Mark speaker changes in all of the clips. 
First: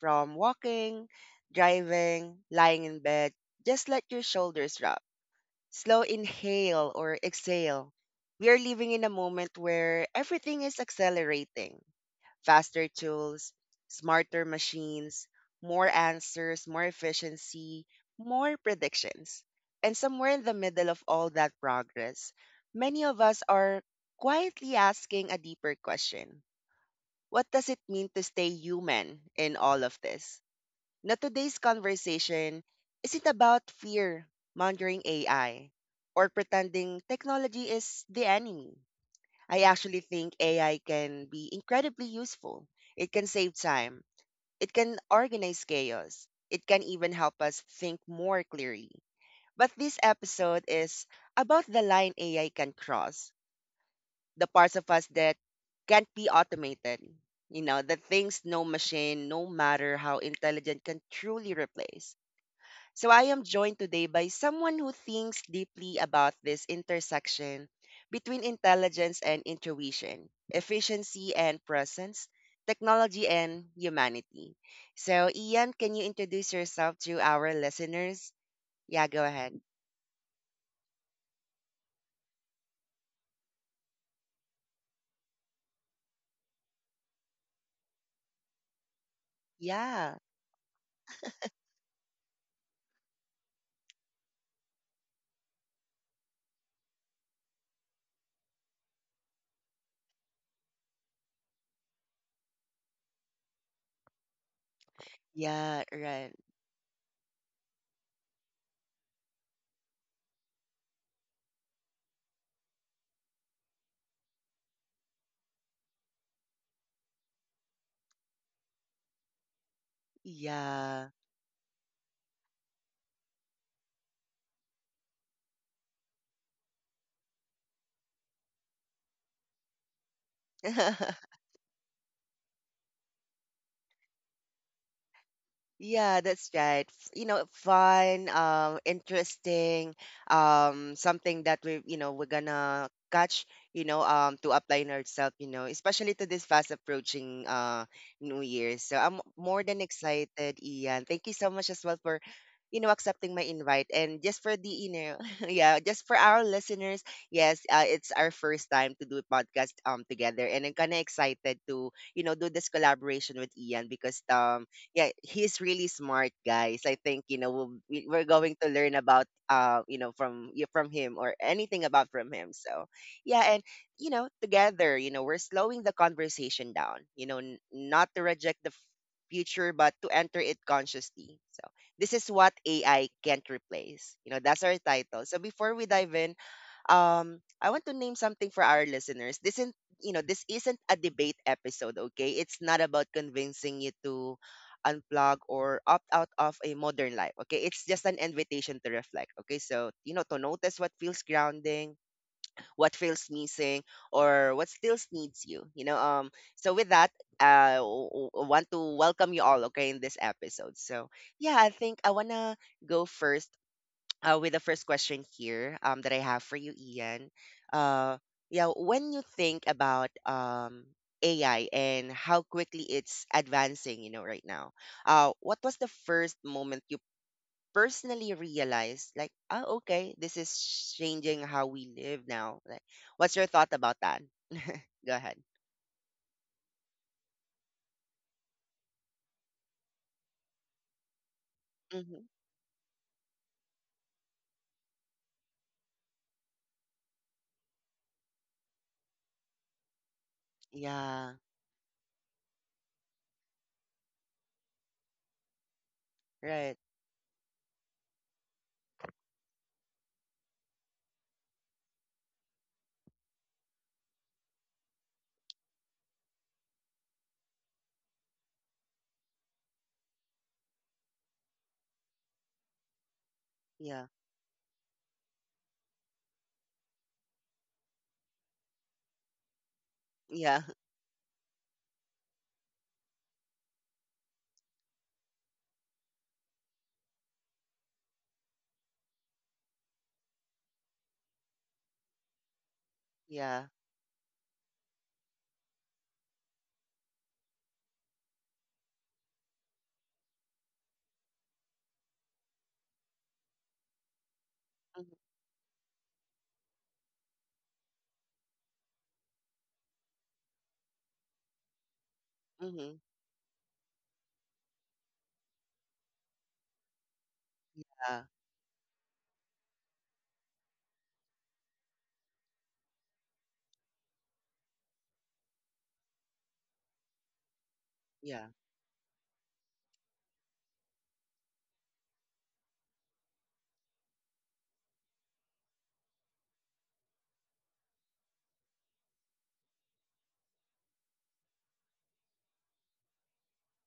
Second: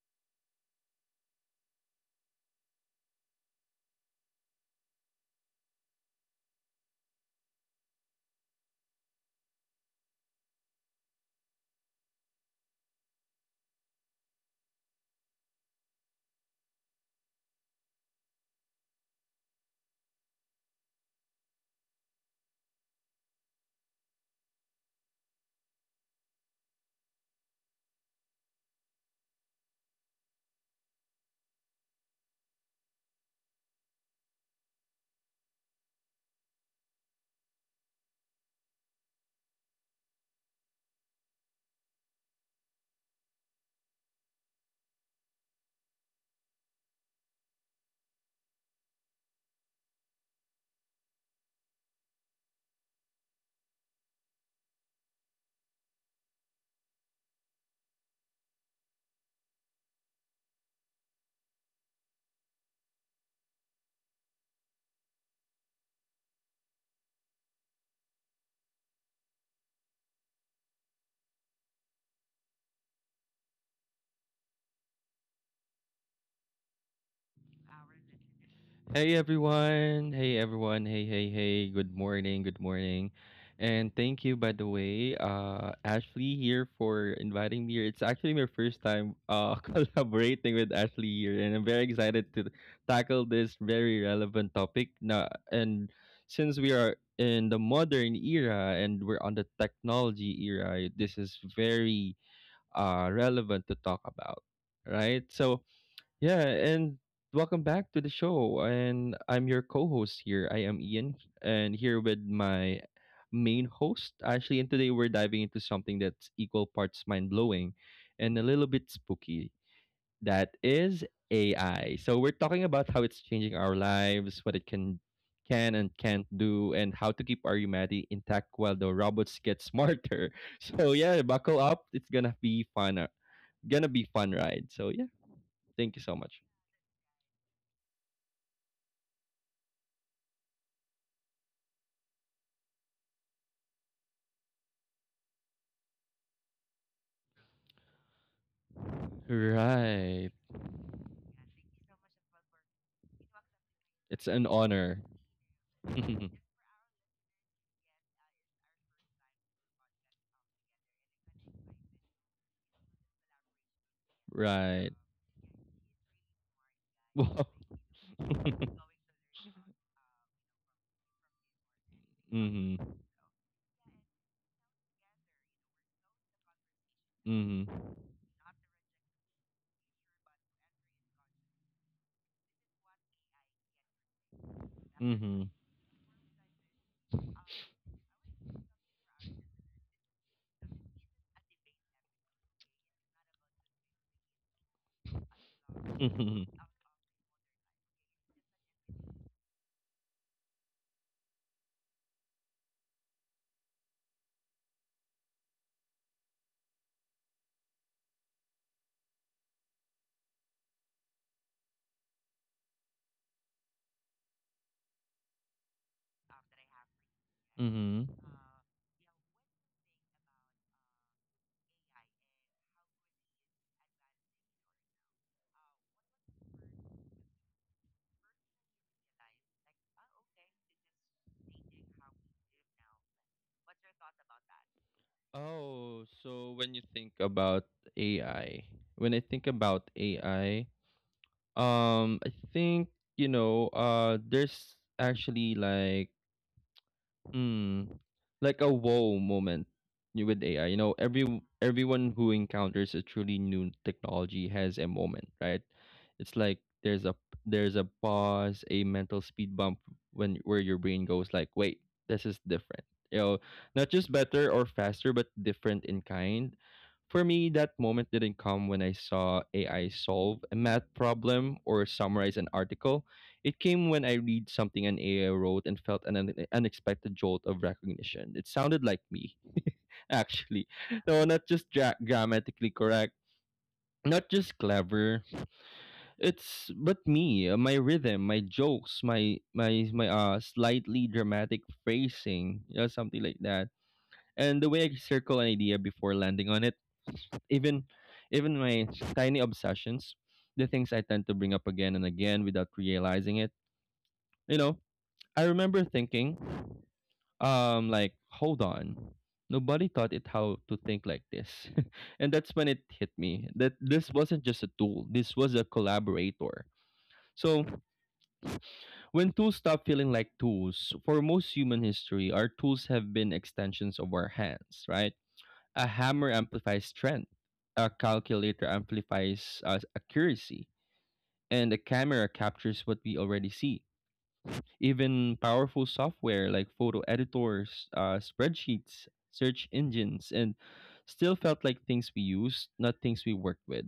Speaker 1: from, walking, driving, lying in bed, just let your shoulders drop. Slow inhale or exhale. We are living in a moment where everything is accelerating. Faster tools, smarter machines, more answers, more efficiency, more predictions. And somewhere in the middle of all that progress, many of us are quietly asking a deeper question. What does it mean to stay human in all of this? Now, today's conversation isn't about fear mongering AI or pretending technology is the enemy. I actually think AI can be incredibly useful. It can save time, it can organize chaos, it can even help us think more clearly. But this episode is about the line AI can cross, the parts of us that can't be automated, the things no machine, no matter how intelligent, can truly replace. So I am joined today by someone who thinks deeply about this intersection between intelligence and intuition, efficiency and presence, technology and humanity. So, Ian, can you introduce yourself to our listeners? Yeah,
Speaker 2: Hey
Speaker 1: go ahead.
Speaker 2: everyone. Hey everyone. Hey, hey, hey. Good morning. And thank you by the way, Ashley here for inviting me here. It's actually my first time
Speaker 1: Yeah,
Speaker 2: collaborating with Ashley here and I'm very excited to tackle this very relevant topic. Now and Since we are in the modern era and we're on the technology era, this is very relevant to talk about, right? So,
Speaker 1: yeah, right.
Speaker 2: yeah, and welcome back to the show. And I'm your co-host here. I am Ian, and here with my main host, Ashley. And today we're diving into something that's equal parts mind-blowing and a little bit spooky. That is
Speaker 1: Yeah.
Speaker 2: AI. So we're talking about how it's changing our lives, what it can and can't do, and how to keep our humanity intact while the robots get smarter. So yeah, buckle up. It's gonna be fun. Gonna be fun ride. So yeah, thank you so
Speaker 1: Yeah,
Speaker 2: much.
Speaker 1: that's right. You know, fun, interesting, something that we we're gonna catch, to apply in ourselves, you know, especially to this fast approaching New Year. So I'm more than
Speaker 2: Right.
Speaker 1: excited, Ian. Thank you so much as well for, you know, accepting my invite. And
Speaker 2: It's
Speaker 1: just
Speaker 2: an
Speaker 1: for the, you
Speaker 2: honor.
Speaker 1: know, yeah, just for our listeners, yes, it's our first time to do a podcast together, and I'm kind of excited to, you know, do this collaboration with Ian because
Speaker 2: Right.
Speaker 1: yeah, he's really smart, guys. I think you
Speaker 2: Wow.
Speaker 1: know we're going to learn about you know from from him, or anything about from him.
Speaker 2: Mhm.
Speaker 1: So yeah, and you know together, you know we're slowing the conversation down. You know,
Speaker 2: Mhm.
Speaker 1: not to reject the future, but to enter it consciously. So this is what AI can't replace. You know, that's our title. So
Speaker 2: Mhm.
Speaker 1: before we dive in, I want to name something for our listeners. This isn't a debate episode, okay? It's not about convincing you to unplug or opt out
Speaker 2: Mhm.
Speaker 1: of a modern life. Okay, it's just an invitation to reflect. Okay, so you know, to notice what feels grounding, what feels missing, or what still needs you. So with that, want to welcome you all. Okay, in this episode. So yeah, I think I wanna go first with the first question here, that I have for you, Ian.
Speaker 2: Mhm.
Speaker 1: Uh, yeah, when you think about AI and how quickly it's advancing, you know, right now, what was the first moment you personally realized, like, oh, okay, this is changing how we live now? Like, what's your thought about that? Go ahead.
Speaker 2: Oh, so when you think about AI, when I think about AI,
Speaker 1: Hmm.
Speaker 2: I think, you know, there's actually Mm, like a whoa moment with AI. You know,
Speaker 1: Yeah,
Speaker 2: everyone who encounters a truly new technology has a moment, right? It's like
Speaker 1: right.
Speaker 2: there's a pause, a mental speed bump when where your brain goes like, wait, this is different. You know, not just better or faster, but different in kind. For me, that moment didn't come when I saw AI solve a math problem or summarize an article. It came when
Speaker 1: Yeah,
Speaker 2: I read something an AI wrote and felt an unexpected jolt of recognition. It sounded like me,
Speaker 1: yeah,
Speaker 2: actually. No, not just grammatically correct, not just clever. It's but me, my rhythm, my jokes, my slightly dramatic phrasing, you know, something like
Speaker 1: yeah.
Speaker 2: that. And the way I circle an idea before landing on it even even my tiny obsessions, the things I tend to bring up again and again without realizing it. You know, I remember thinking, like, hold on. Nobody taught it how to think like this. And that's when it
Speaker 1: Mm-hmm.
Speaker 2: hit me that this wasn't just a tool, this was a collaborator. So,
Speaker 1: Yeah,
Speaker 2: when tools stop feeling like tools, for most human history, our tools have been extensions of our hands, right? A hammer amplifies strength, a
Speaker 1: yeah,
Speaker 2: calculator amplifies accuracy, and the camera captures what we already see. Even powerful software like photo editors, spreadsheets, search engines, and still felt like things we used, not things we worked with.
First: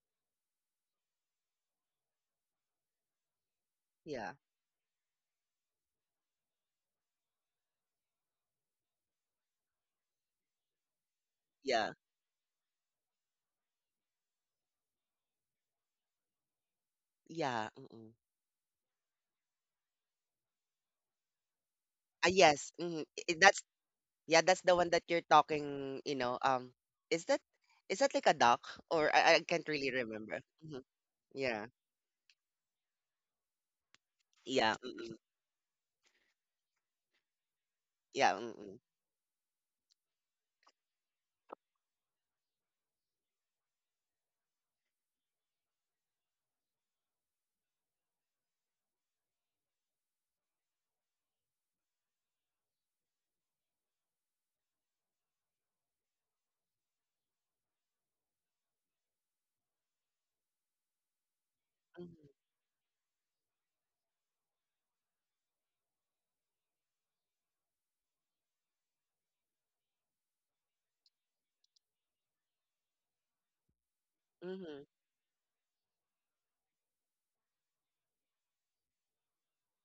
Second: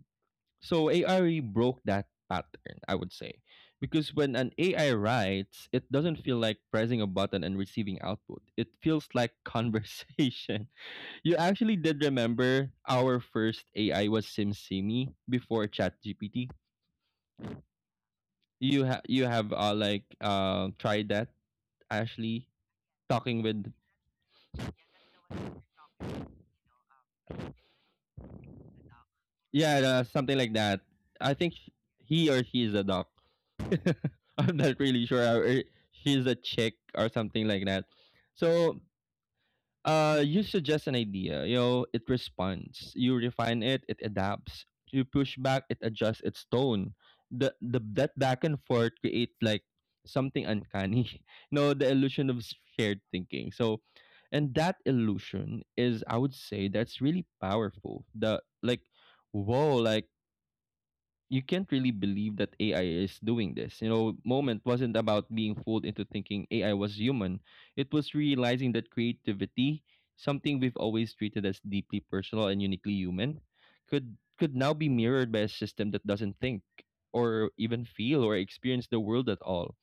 Speaker 2: So AI really broke that pattern, I would say. Because
Speaker 1: yeah,
Speaker 2: when an AI writes, it doesn't feel like pressing a button and receiving output. It feels like conversation. You actually
Speaker 1: yeah,
Speaker 2: did remember our first AI was SimSimi before ChatGPT.
Speaker 1: yeah. Mm-mm.
Speaker 2: You have tried that,
Speaker 1: Ah,
Speaker 2: Ashley,
Speaker 1: yes. Mhm.
Speaker 2: talking
Speaker 1: That's
Speaker 2: with.
Speaker 1: yeah, that's the one that you're talking you know. Is that, is that like a duck, or I can't
Speaker 2: Yeah,
Speaker 1: really
Speaker 2: something
Speaker 1: remember.
Speaker 2: like that.
Speaker 1: Hmm.
Speaker 2: I think
Speaker 1: Yeah.
Speaker 2: sh- he or she is a doc. I'm
Speaker 1: Yeah.
Speaker 2: not really
Speaker 1: Mm-mm.
Speaker 2: sure. Or she's a chick or something like that.
Speaker 1: Yeah. Mm-mm.
Speaker 2: So you suggest an idea, you know, it responds. You refine it, it adapts. You push back, it adjusts its tone. The that back and forth create like something uncanny. No, the illusion of shared thinking. So, and that illusion is, I would say, that's really powerful. The like, whoa, like you can't really
Speaker 1: Mm-hmm.
Speaker 2: believe that AI is doing this. You know, moment wasn't about being fooled into thinking AI was human. It was realizing that creativity, something we've always treated as deeply personal and uniquely human, could now
Speaker 1: Mm-hmm.
Speaker 2: be mirrored by a system that doesn't think or even feel or experience the world at all.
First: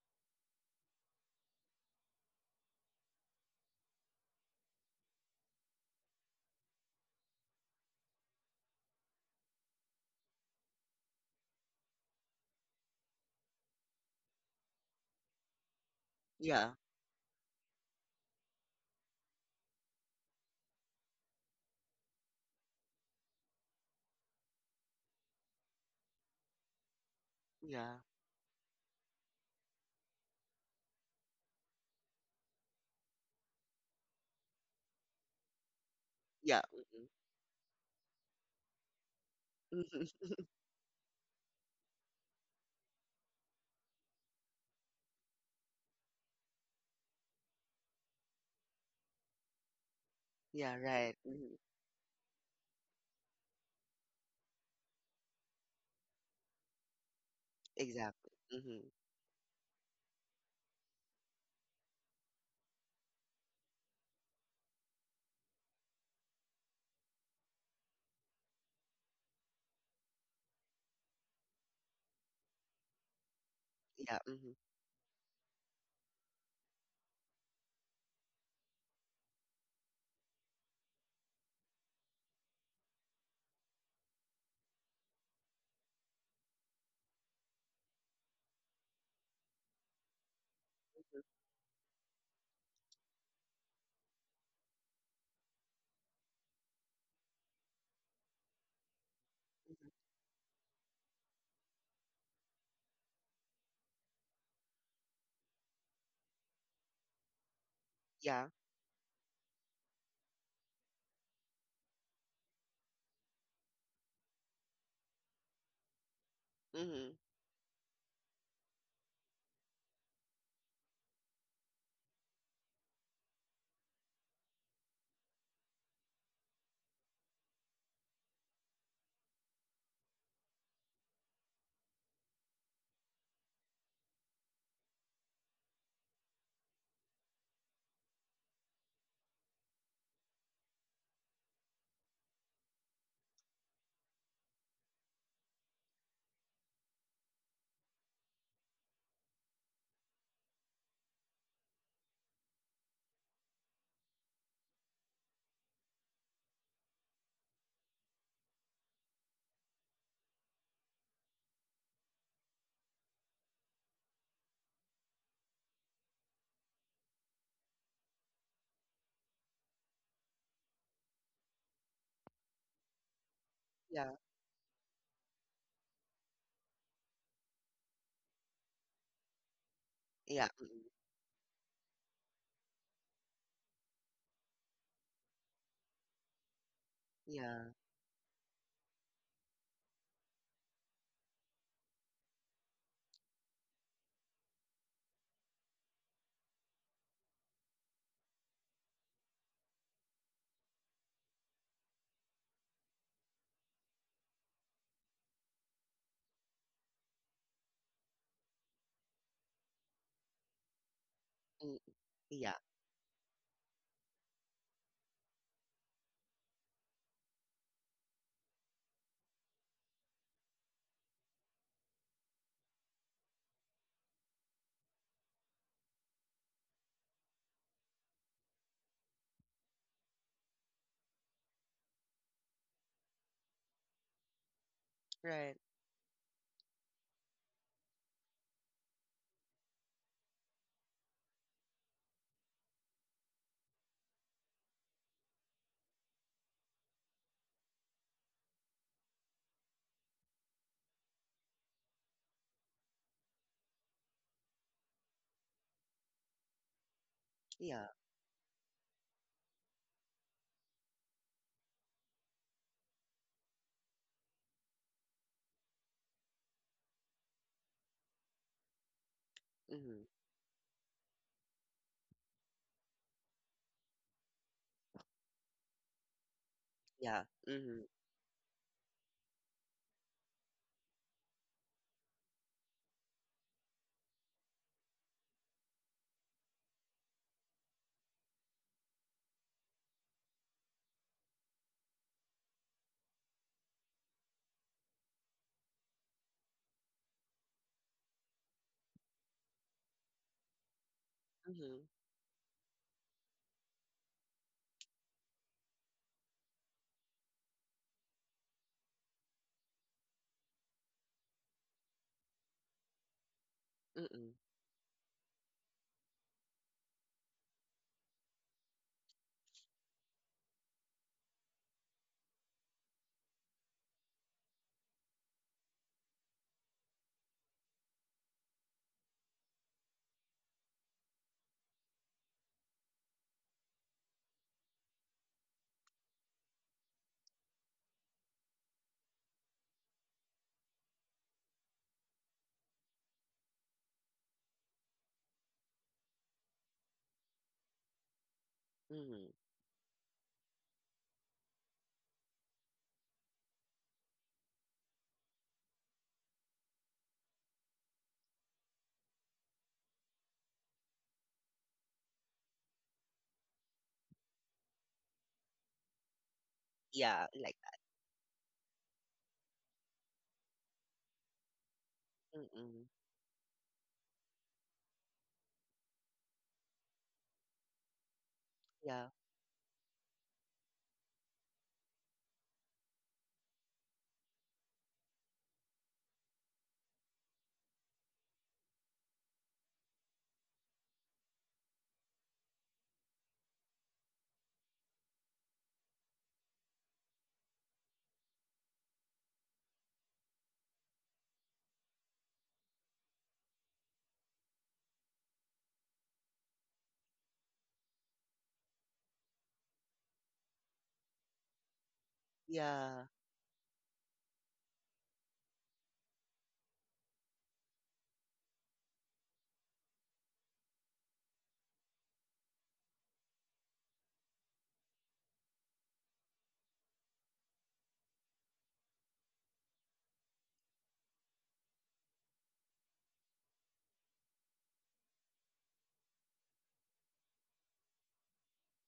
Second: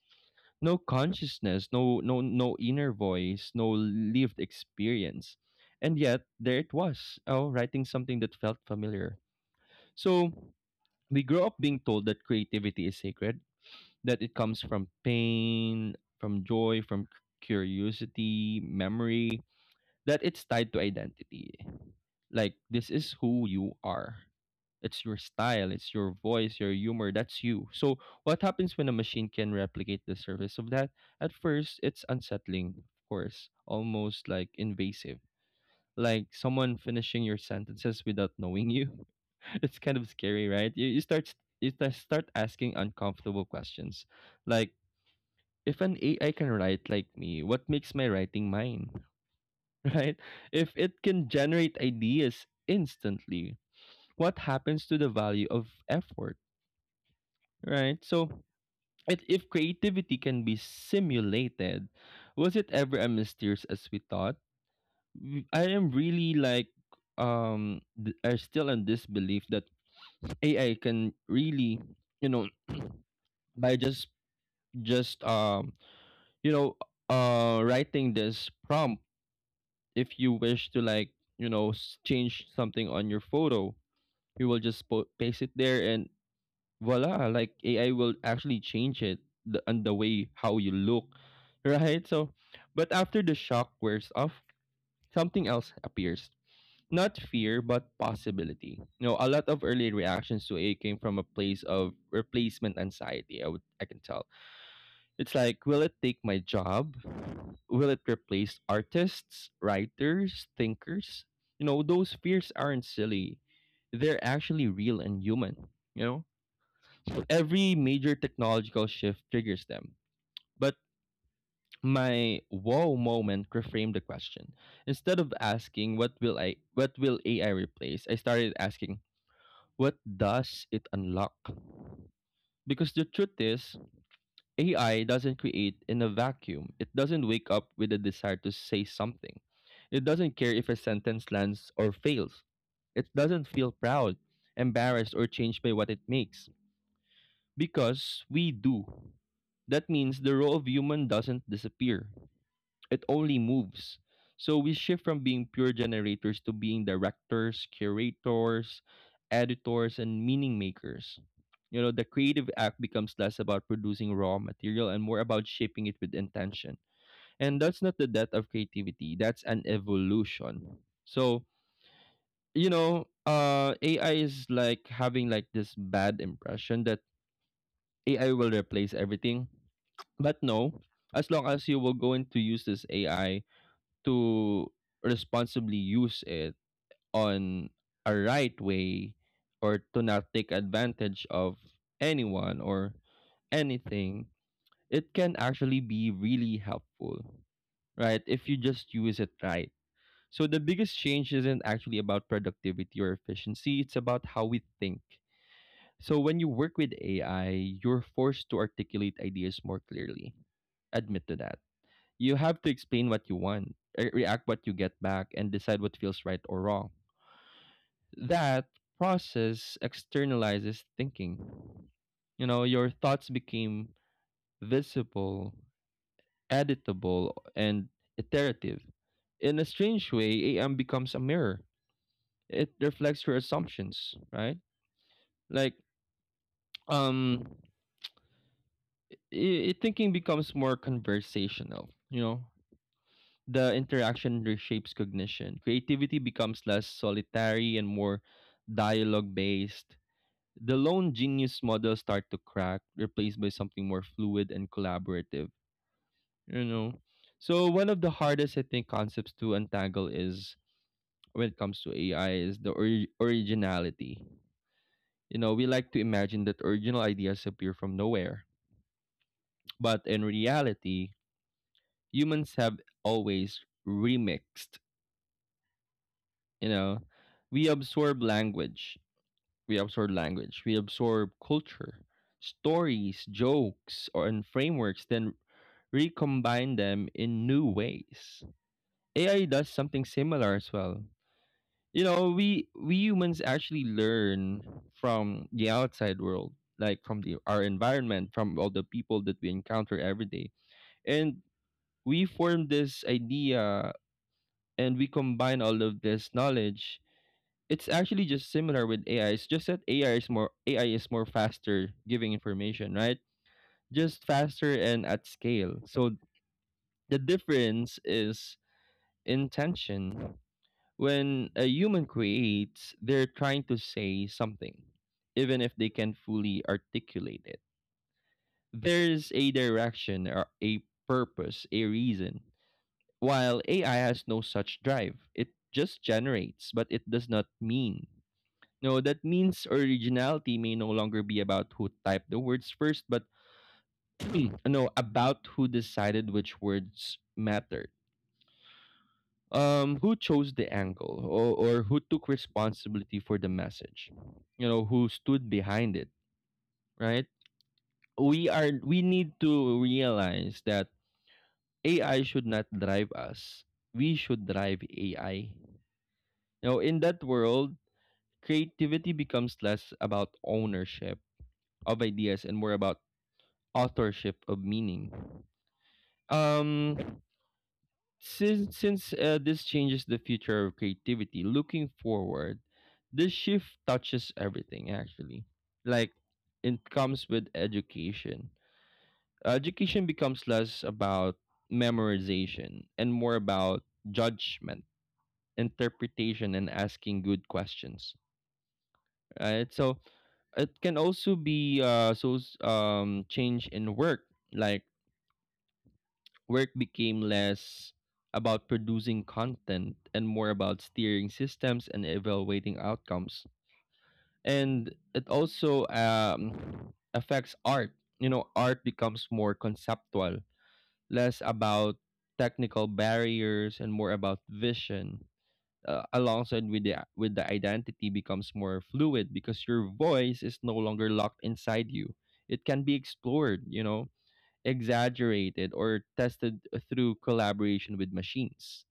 Speaker 2: No consciousness, no inner voice, no lived experience. And yet there it was, oh, writing something that felt familiar. So we grow up being told that creativity is sacred, that it comes from pain, from
Speaker 1: Yeah.
Speaker 2: joy, from curiosity, memory, that it's tied to identity. Like, this is who you are. It's your style, it's your voice, your humor, that's you.
Speaker 1: Yeah.
Speaker 2: So, what happens when a machine can replicate the surface of that? At first, it's unsettling, of course, almost like invasive, like
Speaker 1: Yeah.
Speaker 2: someone
Speaker 1: Mm-mm.
Speaker 2: finishing your sentences without knowing you. It's kind
Speaker 1: Mm-hmm.
Speaker 2: of scary, right? You start asking uncomfortable questions, like if an AI can write like me, what makes my writing mine, right? If
Speaker 1: Yeah,
Speaker 2: it
Speaker 1: right.
Speaker 2: can
Speaker 1: Mm-hmm.
Speaker 2: generate ideas instantly, what happens to the value of effort, right? So,
Speaker 1: Exactly. Mm-hmm.
Speaker 2: it, if creativity can be simulated, was it ever as mysterious as we thought? I am really I still in this belief that AI can really, you know, by
Speaker 1: Yeah. Mm-hmm.
Speaker 2: just you know, writing this prompt, if you wish to like, you know, change something on your photo, you will just paste it there and voila, like AI will actually change it the and the way how you look. Right, so but after the shock wears off, something else appears, not fear but possibility. You know, a lot of early reactions to it came from a place of replacement anxiety, I can tell. It's like, will it take my job, will it
Speaker 1: Yeah.
Speaker 2: replace artists, writers, thinkers? You know, those fears aren't silly, they're actually real and human, you know.
Speaker 1: Mm-hmm.
Speaker 2: Every major technological shift triggers them, but my wow moment reframed the question. Instead of asking what will AI replace, I started asking, what does it unlock? Because the truth is, AI doesn't create in a vacuum. It doesn't wake up with a desire to say something. It doesn't care if a sentence lands or fails. It doesn't feel proud, embarrassed, or changed by what it makes. Because we do. That means the role of human doesn't disappear, it only moves. So we shift from being pure generators to being directors, curators, editors, and meaning makers. You know, the creative act becomes less about producing raw material and more about shaping it with intention. And that's not the death of creativity, that's an evolution. So, you know,
Speaker 1: Yeah.
Speaker 2: AI is like having like this bad impression that AI will replace everything. But
Speaker 1: Yeah.
Speaker 2: no, as long as you will going to use this AI to responsibly use it on a right way or to not take advantage of anyone or anything, it can actually be really helpful, right? If you just use it right. So the biggest change isn't actually about productivity or efficiency, it's about how we think. So when you work with AI, you're forced to articulate ideas more clearly. Admit to that
Speaker 1: Mm-mm. Yeah. Mm-mm.
Speaker 2: you
Speaker 1: Yeah.
Speaker 2: have to explain what you want, react what you get back, and decide what feels right or wrong. That process externalizes thinking. You know, your thoughts became visible, editable, and iterative. In a strange way, AM becomes a mirror. It reflects your assumptions, right?
Speaker 1: Right.
Speaker 2: Like, um, thinking becomes more conversational, you know. The interaction reshapes cognition. Creativity becomes less solitary and more dialogue based. The lone genius model start to crack, replaced by something more fluid and collaborative. You know, so
Speaker 1: Yeah.
Speaker 2: one of the hardest I think concepts to untangle is when it comes to AI is the originality. You know, we like to imagine that original ideas appear from nowhere, but
Speaker 1: Mm-hmm.
Speaker 2: in reality, humans have always remixed. You know,
Speaker 1: Yeah.
Speaker 2: we
Speaker 1: Mm-hmm.
Speaker 2: absorb language we absorb language, we absorb culture, stories, jokes, or and frameworks, then recombine them in new ways. AI does something similar as well. You know, we humans actually learn from the outside world, like from the our environment, from all the people that we encounter every day. And
Speaker 1: Mm-hmm.
Speaker 2: we form this idea and we combine all of this knowledge. It's actually just similar with AI. It's just that AI is more faster giving information, right? Just
Speaker 1: Mm-mm.
Speaker 2: faster and at scale. So the difference is intention. When a human creates, they're trying to say something, even if they can fully articulate it. There's a direction or a purpose, a reason. While AI has no such drive, it just generates, but it does not mean. No, that means originality may no longer be about who typed the words first, but no, about who decided which words mattered.
Speaker 1: Mm-hmm.
Speaker 2: Who chose the angle, or who took responsibility for the message? You know, who stood behind it, right? We need to realize that AI should not drive us. We should drive AI. Now, in that
Speaker 1: Yeah. Like
Speaker 2: world,
Speaker 1: that.
Speaker 2: creativity becomes less about ownership of ideas and more
Speaker 1: Mm-mm.
Speaker 2: about authorship of meaning. Um,
Speaker 1: Yeah.
Speaker 2: since This changes the future of creativity. Looking forward, this shift touches everything actually. Like it comes with education. Education becomes less about memorization and more about judgment, interpretation, and asking good questions. Right, so it can also be change in work, like work became less about producing content and more about steering systems and evaluating
Speaker 1: Yeah.
Speaker 2: outcomes. And it also affects art. You know, art becomes more conceptual, less about technical barriers and more about vision. Alongside with the identity becomes more fluid because your voice is no longer locked inside you. It can be explored, you know, exaggerated or tested through collaboration with machines,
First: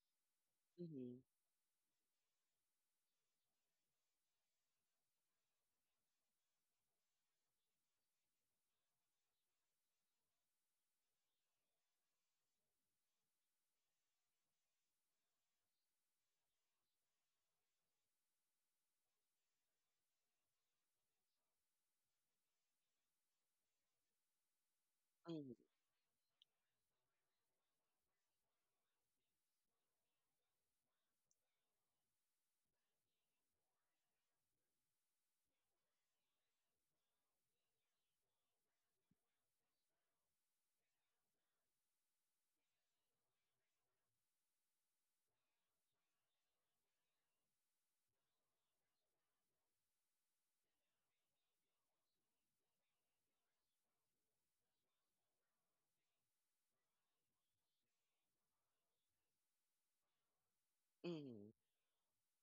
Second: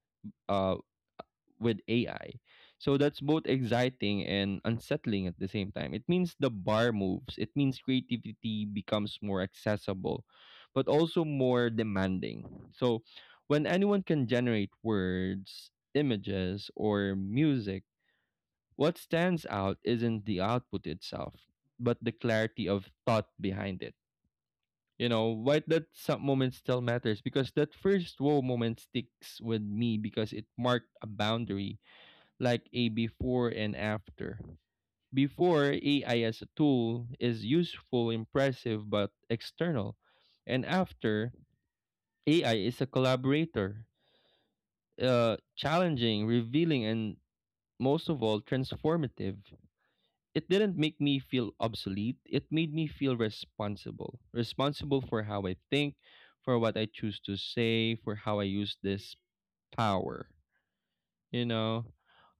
Speaker 2: uh,
Speaker 1: Mm-hmm.
Speaker 2: with AI. So that's both exciting and unsettling at the same time. It means the bar moves, it means creativity becomes more accessible, but also more demanding. So when anyone can generate words, images, or music, what stands out isn't the output itself, but the clarity of thought behind it,
Speaker 1: Mm-hmm.
Speaker 2: why that some moment still matters because that first wow moment sticks with me because it marked a boundary like a before and after. Before, AI as a tool is useful, impressive, but external. And after, AI is a collaborator, challenging, revealing, and most of all, transformative. It didn't make me feel obsolete. It made me feel responsible. Responsible for how I think, for what I choose to say, for how I use this power, you
Speaker 1: Mm-hmm.
Speaker 2: know?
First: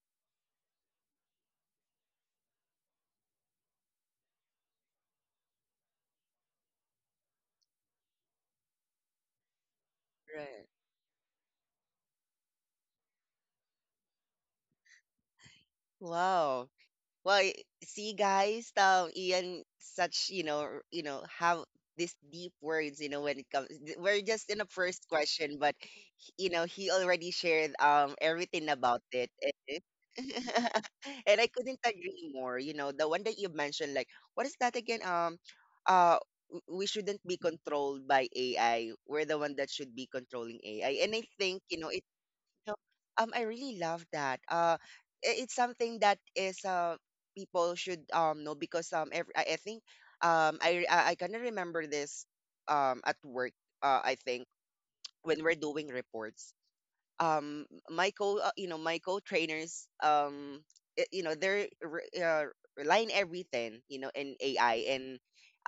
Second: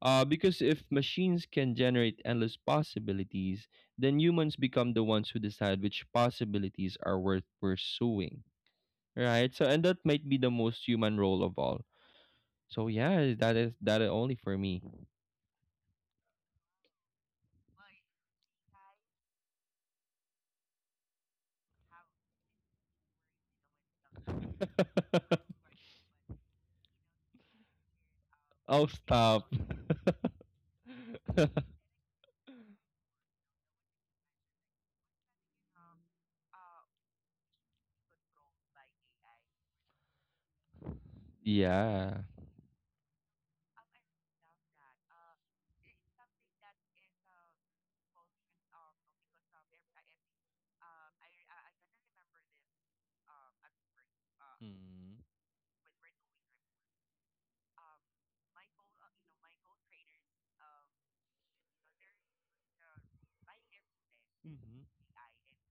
Speaker 2: Because if machines can generate endless possibilities, then humans become the ones who decide which possibilities are worth pursuing, right? So, and that might be the
Speaker 1: Right.
Speaker 2: most human role of all. So, yeah, that is only for me.
Speaker 1: Wow. Well, see, guys, Ian, such, you know, you know, have these deep words, you know, when it comes, we're just in the first question, but, you know, he already shared everything
Speaker 2: Oh,
Speaker 1: about it.
Speaker 2: stop.
Speaker 1: And and I couldn't agree more. You know, the one that you mentioned, like, what is that again? Uh, we shouldn't be controlled by AI. We're the one that should be controlling AI. And I think, you know, it.
Speaker 2: Yeah.
Speaker 1: So, I really love that. It's something that is people should know because every I think I kind of remember this at work. I think
Speaker 2: Mm-hmm.
Speaker 1: when we're doing reports, um my co you know, my co trainers you know, they're relying everything you know in AI,
Speaker 2: Mm-hmm.
Speaker 1: and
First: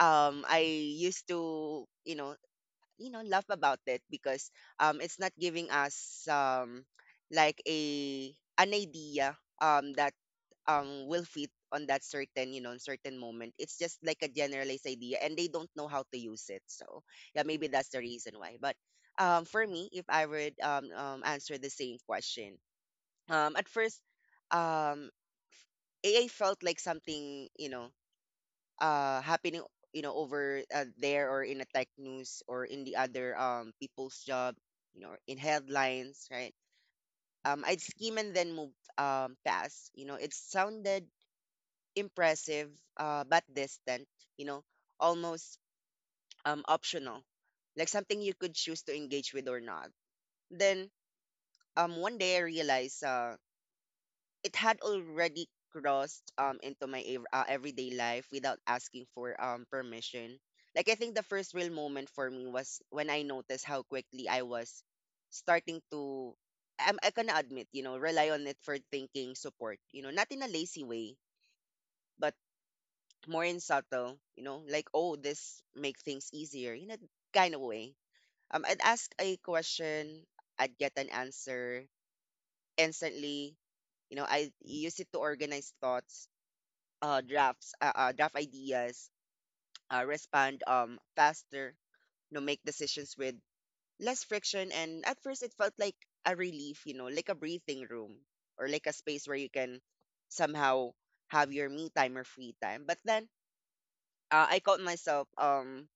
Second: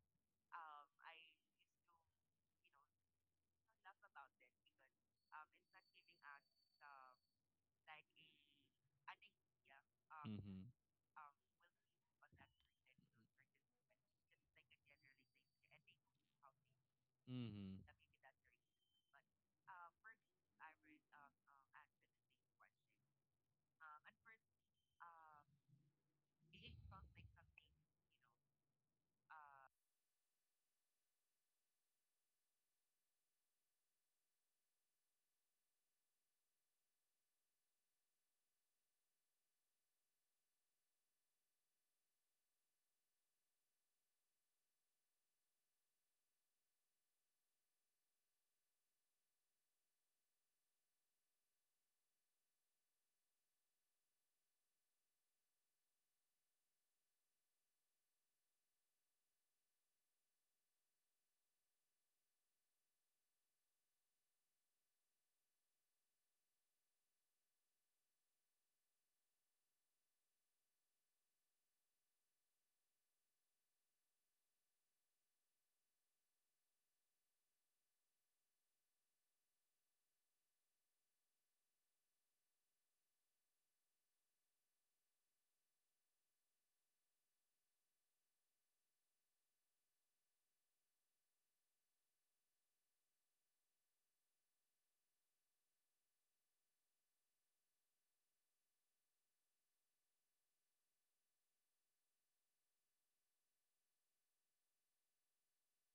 Speaker 1: I used to, you know, laugh about it because it's not giving us, like a, an idea, that
Speaker 2: Mm-hmm.
Speaker 1: will fit on that certain, you know, certain moment. It's just like a generalized idea, and they don't know how to use it. So yeah, maybe
Speaker 2: Mm-hmm.
Speaker 1: that's the reason why. But for me, if I would answer the same question, at first, um AI felt like something, you know, happening, you know, over there, or in the tech news, or in the other people's job, you know, in headlines, right? I'd skim and then move past. You know, it sounded impressive, but distant, you know, almost optional, like something you could choose to engage with or not. Then one day I realized it had already crossed into my everyday life without asking for permission. Like, I think the first real moment for me was when I noticed how quickly I was starting to I'm I gonna admit, you know, rely on it for thinking support, you know, not in a lazy way, but more in subtle, you know, like, oh, this make things easier, you know, kind of way. I'd ask a question, I'd get an answer instantly. You know, I use it to organize thoughts, drafts, draft ideas, respond, faster, you know, make decisions with less friction. And at first, it felt like a relief, you know, like a breathing room, or like a space where you can somehow have your me time or free time. But then I caught myself,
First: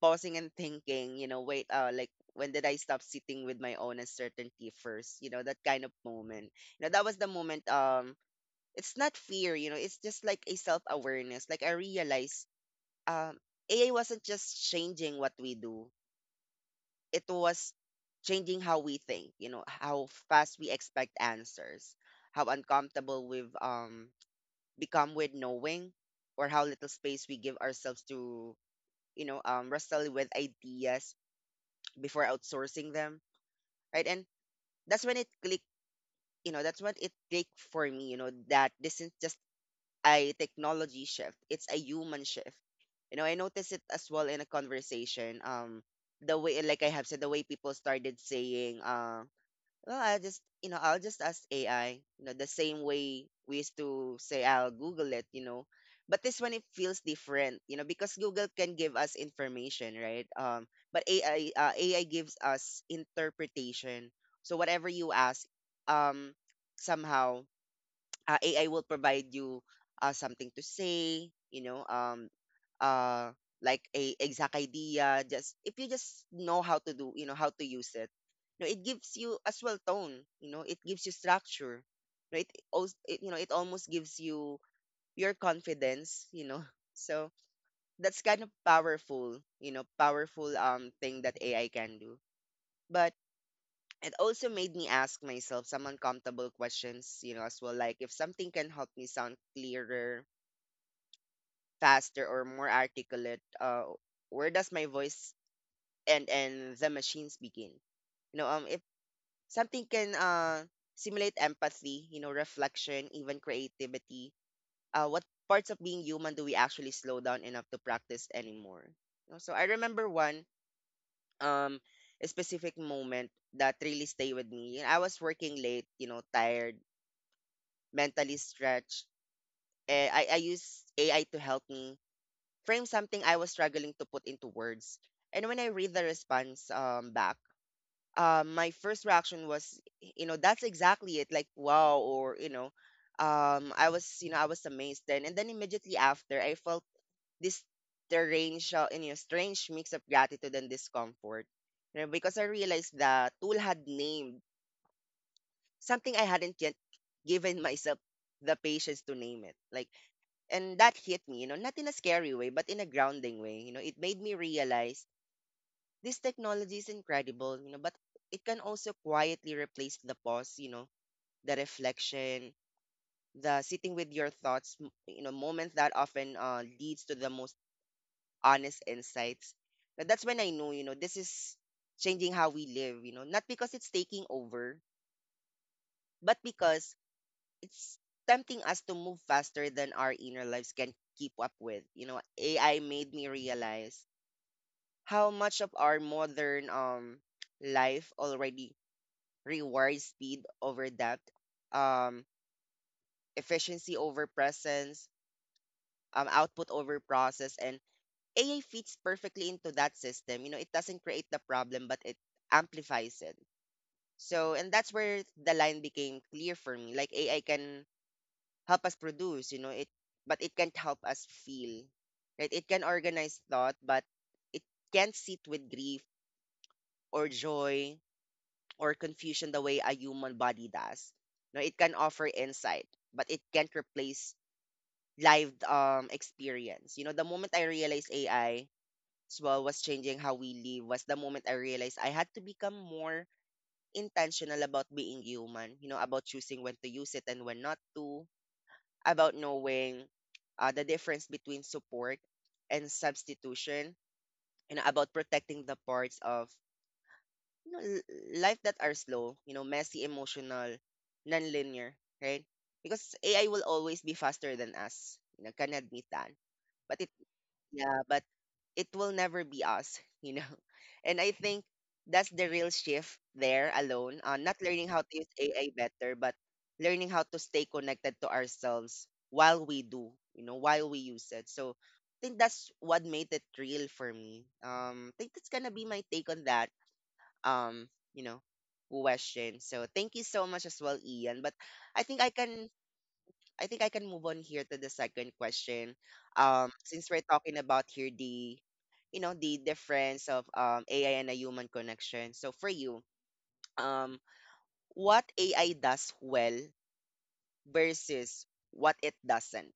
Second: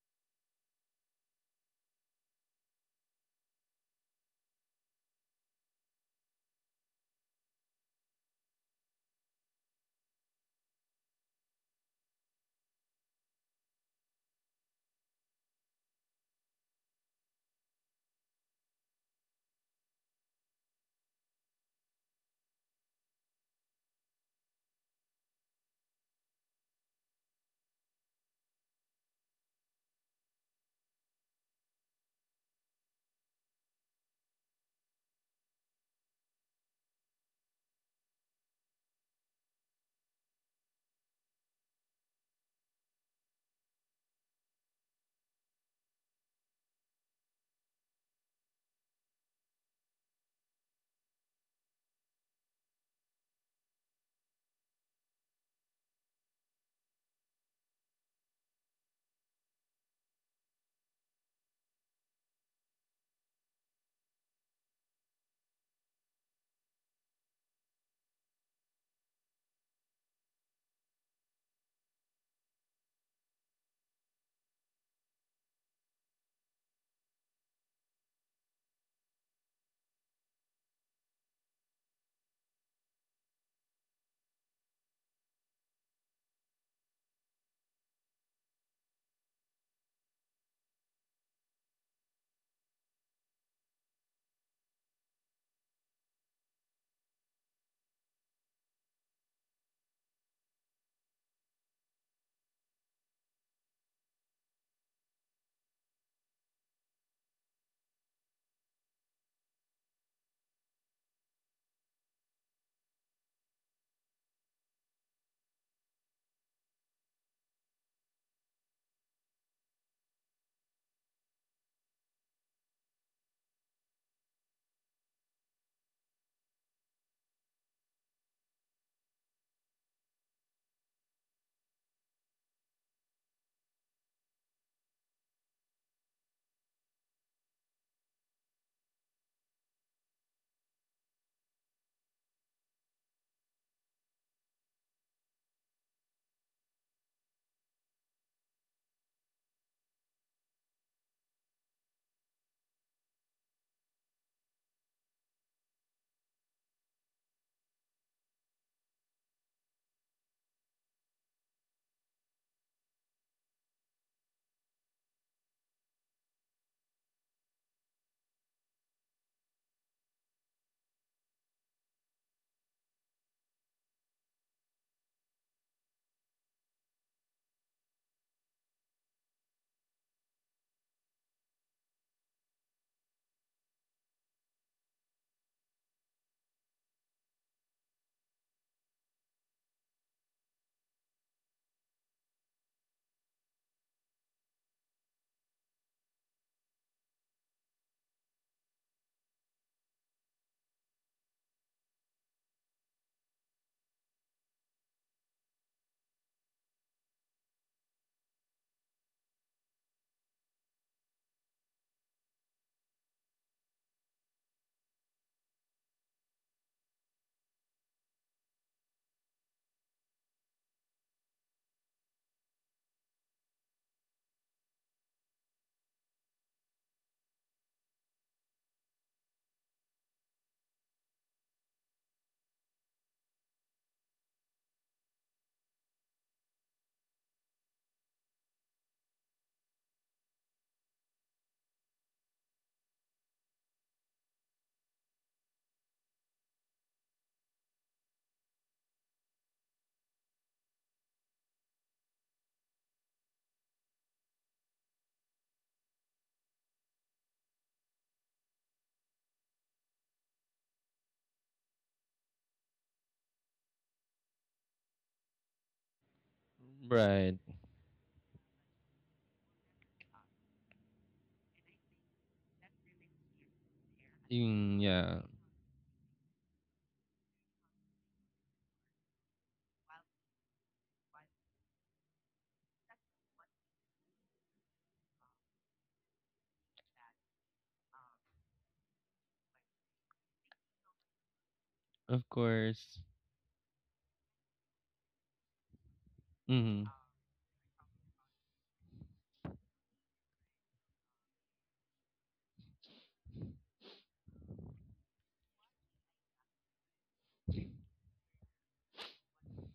Speaker 1: pausing and thinking, you know, wait, like, when did I stop sitting with my own uncertainty first? You know, that kind of moment. You know, that was the moment, it's not fear, you know, it's just like a self awareness. Like, I realized, um, AI wasn't just changing what we do; it was changing how we think. You know, how fast we expect answers, how uncomfortable we've become with knowing, or how little space we give ourselves to, wrestle with ideas before outsourcing them, right? And that's when it clicked. You know, that's when it clicked for me. You know, that this is not just a technology shift. It's a human shift. You know, I noticed it as well in a conversation. The way, like I have said, the way people started saying, well, I just, you know, I'll just ask AI. You know, the same way we used to say, I'll Google it. You know, but this one it feels different. You know, because Google can give us information, right? But AI gives us interpretation. So whatever you ask, um, somehow, AI will provide you something to say, you know, uh, like a exact idea. Just if you just know how to do, you know, how to use it. You know, it gives you as well tone. You know, it gives you structure, right? It you know, it almost gives you your confidence. You know, so that's kind of powerful. You know, powerful thing that AI can do. But it also made me ask myself some uncomfortable questions, you know, as well. Like, if something can help me sound clearer, faster, or more articulate, where does my voice end and the machines begin? You know, if something can simulate empathy, you know, reflection, even creativity, what parts of being human do we actually slow down enough to practice anymore? You know, so I remember one um a specific moment that really stayed with me. I was working late, you know, tired, mentally stretched. I use AI to help me frame something I was struggling to put into words. And when I read the response, back, my first reaction was, you know, that's exactly it. Like, wow, or, you know, I was, you know, I was amazed then. And then immediately after, I felt this strange, strange mix of gratitude and discomfort. You know, because I realized the tool had named something I hadn't yet given myself the patience to name it. Like, and that hit me, you know, not in a scary way but in a grounding way. You know, it made me realize this technology is incredible, you know, but it can also quietly replace the pause, you know, the reflection, the sitting with your thoughts you know, moments that often leads to the most honest insights. But that's when I know, you know, this is changing how we live, you know, not because it's taking over, but because it's tempting us to move faster than our inner lives can keep up with. You know, AI made me realize how much of our modern life already rewards speed over depth, um, efficiency over presence, output over process, and AI fits perfectly into that system. You know, it doesn't create the problem, but it amplifies it. So, and that's where the line became clear for me. Like, AI can help us produce, you know, it, but it can't help us feel. Right? It can organize thought, but it can't sit with grief or joy or confusion the way a human body does. No, it can offer insight, but it can't replace live experience. You know, the moment I realized AI as well was changing how we live was the moment I realized I had to become more intentional about being human, you know, about choosing when to use it and when not to, about knowing the difference between support and substitution, and about protecting the parts of you know, l- life that are slow, you know, messy, emotional, non-linear, right? Because AI will always be faster than us. You know, can admit that. But
Speaker 2: Right.
Speaker 1: but it will never be us, you know. And I think that's the real shift there alone. Not
Speaker 2: Mm,
Speaker 1: learning how to
Speaker 2: yeah.
Speaker 1: use AI better, but learning how to stay connected to ourselves while we do, you know, while we use it. So I think that's what made it real for me. I think that's gonna be my take on that um you know question, so thank you so much as well, Ian, but i think
Speaker 2: Of
Speaker 1: i can
Speaker 2: course.
Speaker 1: I think I can move on here to the second question.
Speaker 2: Mm-hmm.
Speaker 1: Since we're talking about here the you know the difference of AI and a human connection, so for you, um what AI does well versus what it doesn't,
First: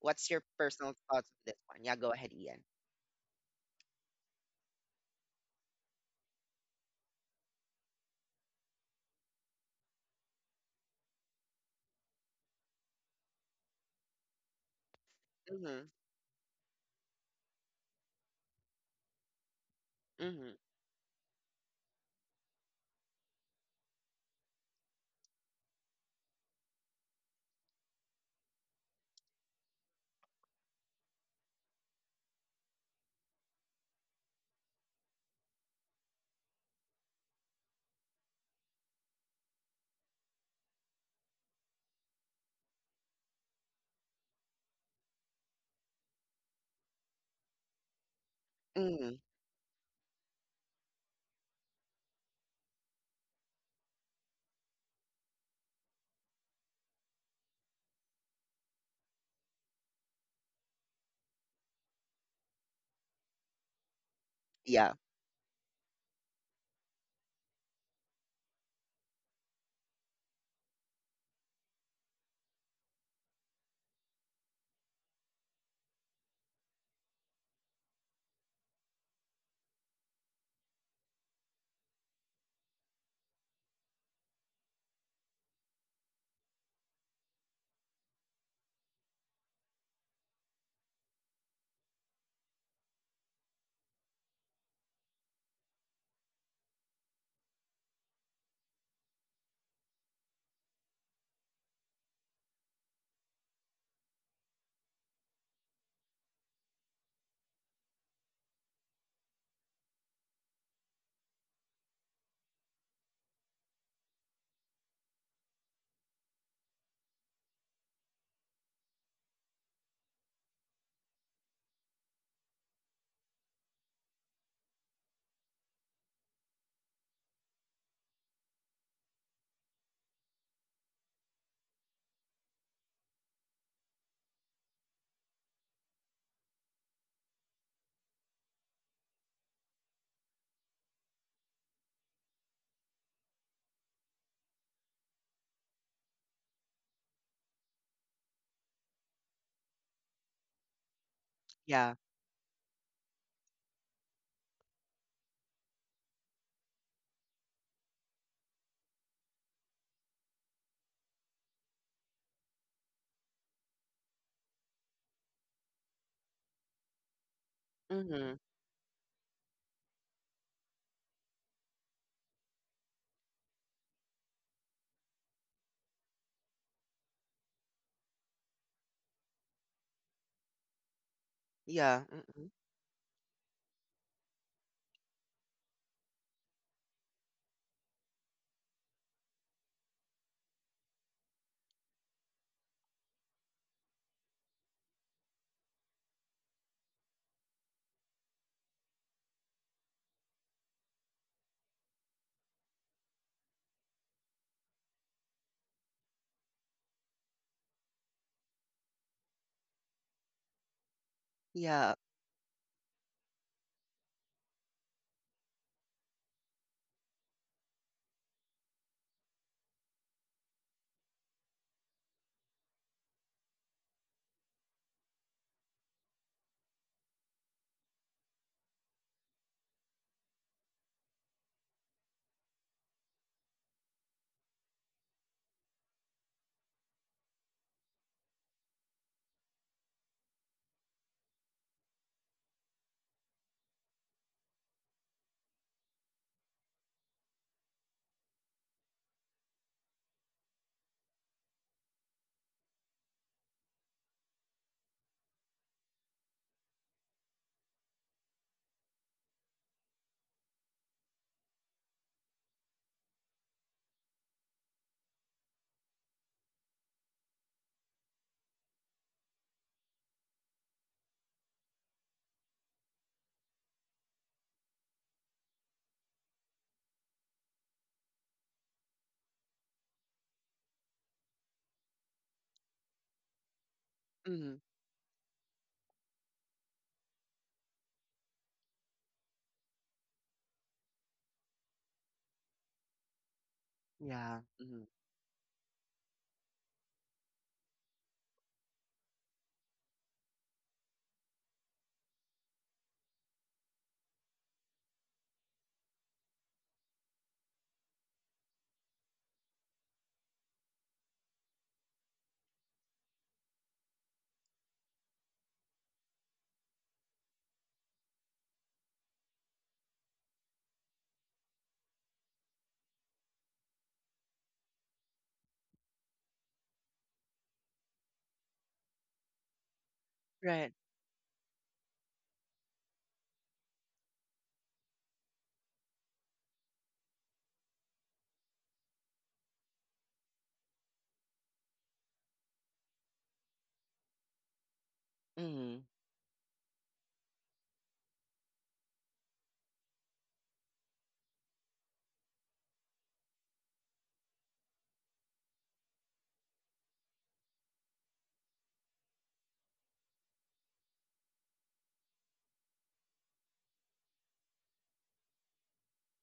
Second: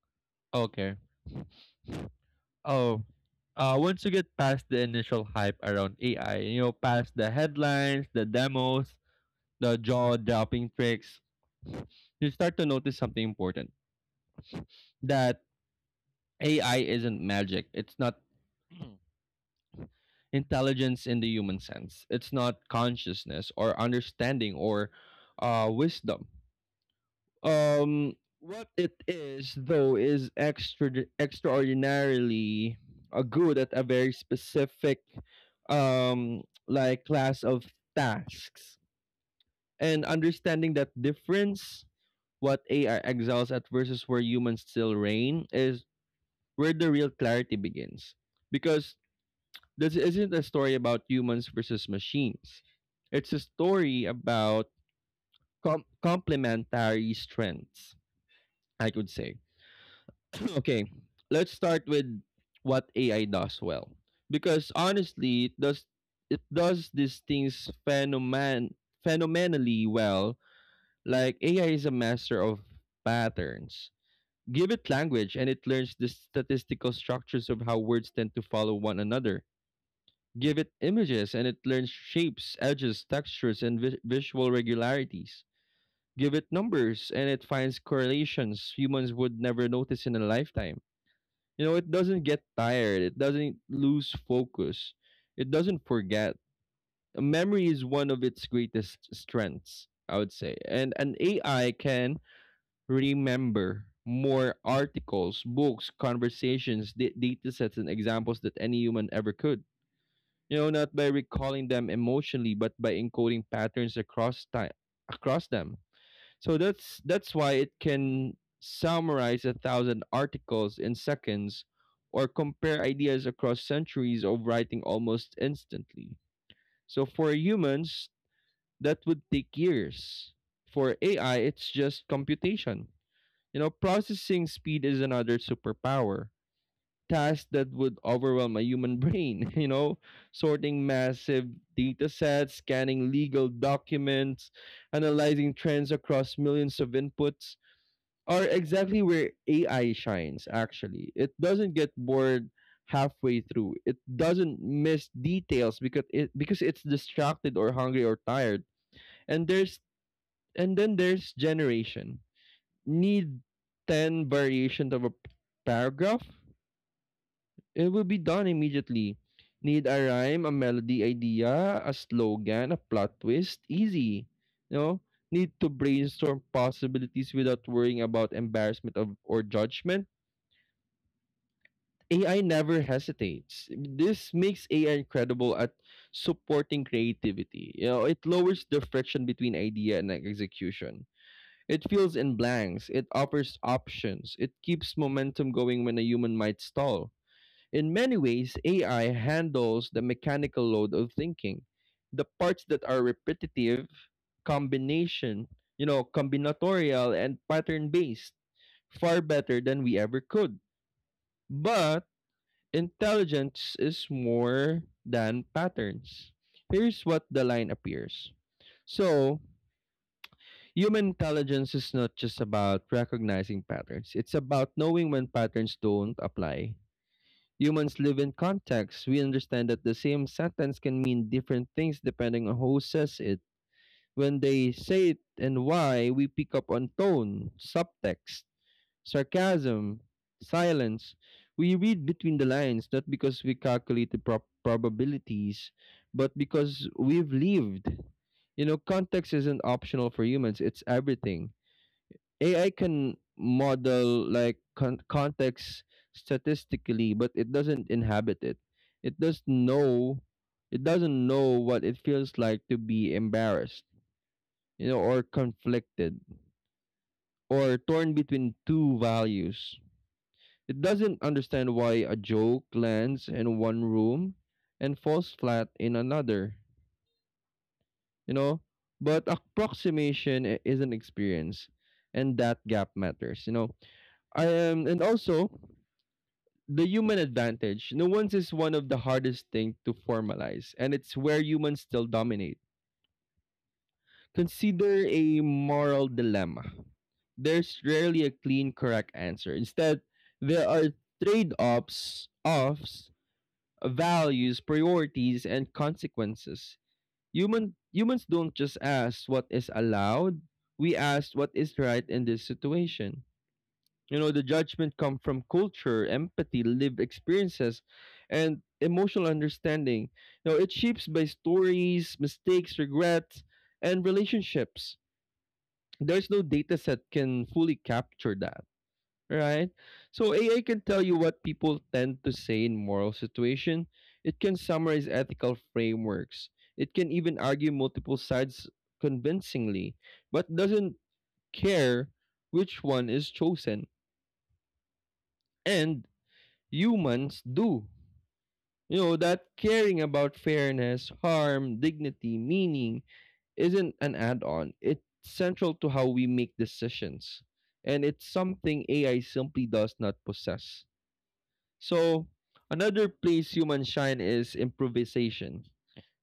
Speaker 1: what's your personal
Speaker 2: Okay.
Speaker 1: thoughts on this one? Yeah, go ahead, Ian.
Speaker 2: Oh, once you get past the initial hype around AI, you know, past the headlines, the demos, the jaw-dropping tricks, you start to notice something important. That
Speaker 1: Hmm.
Speaker 2: AI isn't magic. It's not
Speaker 1: Hmm.
Speaker 2: intelligence in the human sense. It's not consciousness or understanding or wisdom. Um, what it is, though, is extraordinarily good at a very specific um, like class of tasks. And understanding that difference, what AI excels at versus where humans still reign, is where the real clarity begins. Because
Speaker 1: Hmm.
Speaker 2: this isn't a story about humans versus machines. It's a story about complementary strengths, I could say. Okay, let's start with what AI does well. Because
Speaker 1: Yeah.
Speaker 2: honestly, it does these things phenomenally well. Like AI is a master of patterns. Give it language and it learns the statistical structures of how words tend to follow one another. Give it images and it learns shapes, edges, textures, and visual regularities. Give it numbers and it finds correlations humans would never notice in a lifetime. You know, it doesn't get tired, it doesn't lose focus, it doesn't forget. Memory is one of its greatest strengths, I would say. And an AI can remember more articles, books, conversations, data sets, and examples that any human ever could, you know, not by recalling them emotionally, but by encoding patterns across time across them. So that's why it can summarize a thousand articles in seconds or compare ideas across centuries of writing almost instantly. So for humans, that would take years. For AI, it's just computation. You know, processing speed is another superpower. Task that would overwhelm a human brain, you know, sorting massive data sets, scanning legal documents, analyzing trends across millions of inputs are exactly where AI shines, actually. It doesn't get
Speaker 1: Yeah.
Speaker 2: bored halfway through. It doesn't miss details because it's distracted or hungry or tired. And there's and then there's generation. Need 10 variations of a paragraph, it will be
Speaker 1: Hmm.
Speaker 2: done immediately. Need a rhyme, a melody idea, a slogan, a plot twist. Easy. You know? Need to brainstorm possibilities without worrying about embarrassment of, or judgment.
Speaker 1: Yeah.
Speaker 2: AI
Speaker 1: Hmm.
Speaker 2: never hesitates. This makes AI incredible at supporting creativity. You know, it lowers the friction between idea and execution. It fills in blanks. It offers options. It keeps momentum going when a human might stall. In many ways, AI handles the mechanical load of thinking, the parts that are repetitive, combination, you know, combinatorial and pattern based, far better than we ever could.
Speaker 1: Yeah.
Speaker 2: But intelligence is more than patterns. Here's what the line appears. So, human intelligence is not just about recognizing patterns. It's about knowing when patterns don't apply. Humans live in context. We understand that the same sentence can mean different things depending on who says it. When they say it and why, we pick up on tone, subtext, sarcasm, silence. We read between the lines not because we calculate the probabilities, but because we've lived. You know, context isn't optional for humans, it's everything. AI can model like context statistically, but it doesn't inhabit it. It does know It doesn't know what it feels like to be embarrassed, you know, or conflicted or torn between two values. It doesn't understand why a joke lands in one room and falls flat in another, you know? But approximation is an experience and that gap matters, you know. I am and also the human advantage, nuance is one of the hardest things to formalize, and it's where humans still dominate.
Speaker 1: Yeah. Hmm.
Speaker 2: Consider a moral dilemma. There's rarely a clean, correct answer. Instead, there are trade-offs, values, priorities, and consequences. Humans don't just ask what is allowed; we ask what is right in this situation. You know, the judgment come from culture, empathy, lived experiences, and emotional understanding. You know, it shapes by stories, mistakes, regrets, and relationships. There's no data set can fully capture that, right? So AI
Speaker 1: Right.
Speaker 2: can tell you what people tend to say in moral situation. It can summarize ethical frameworks. It can even argue multiple sides convincingly, but doesn't care which one is chosen.
Speaker 1: Hmm.
Speaker 2: And humans do. You know, that caring about fairness, harm, dignity, meaning isn't an add on. It's central to how we make decisions. And it's something AI simply does not possess. So, another place humans shine is improvisation.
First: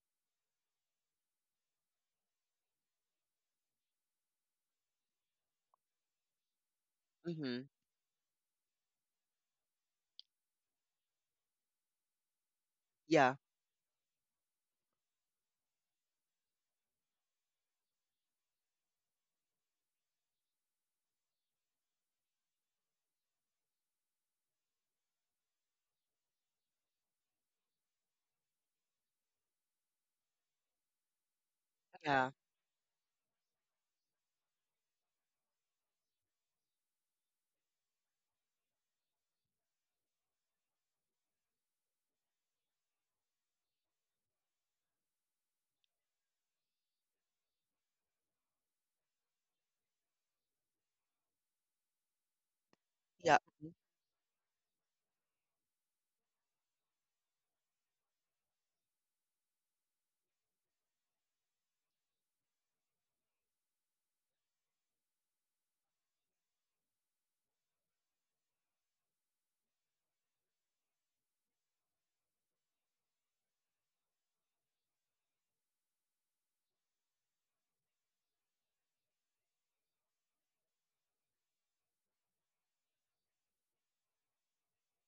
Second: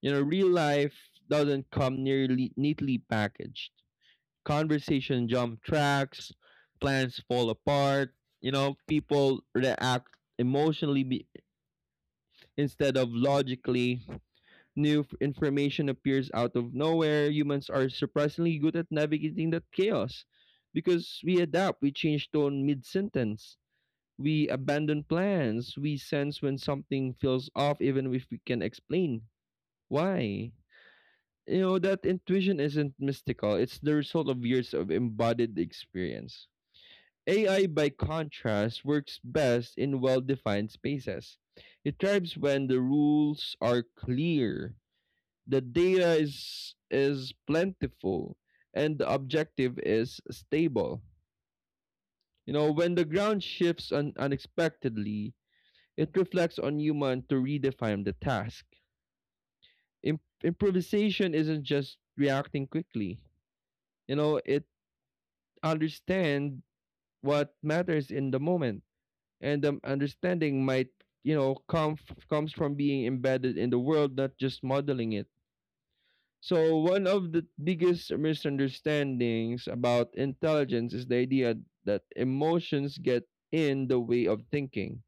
Speaker 2: You know, real life doesn't come nearly neatly packaged. Conversation jump tracks, plans fall
Speaker 1: Hmm.
Speaker 2: apart. You know, people react emotionally be- instead of
Speaker 1: Yeah.
Speaker 2: logically, new information appears out of nowhere. Humans are surprisingly good at navigating that chaos because we adapt, we change tone mid sentence, we abandon plans, we sense when something feels off, even if we can explain why. You know, that
Speaker 1: Yeah.
Speaker 2: intuition isn't mystical, it's the result of years of embodied experience. AI, by contrast, works best in well defined spaces. It thrives when the rules are clear, the data is plentiful and the objective is stable. You know, when the
Speaker 1: Yeah.
Speaker 2: ground
Speaker 1: Mhm.
Speaker 2: shifts unexpectedly, it reflects on human to redefine the task. Improvisation isn't just reacting quickly. You know, it understand what matters in the moment, and the understanding might you know, comes from being embedded in the world, not just modeling it. So one of the biggest misunderstandings about intelligence is the idea that emotions get in the way of thinking.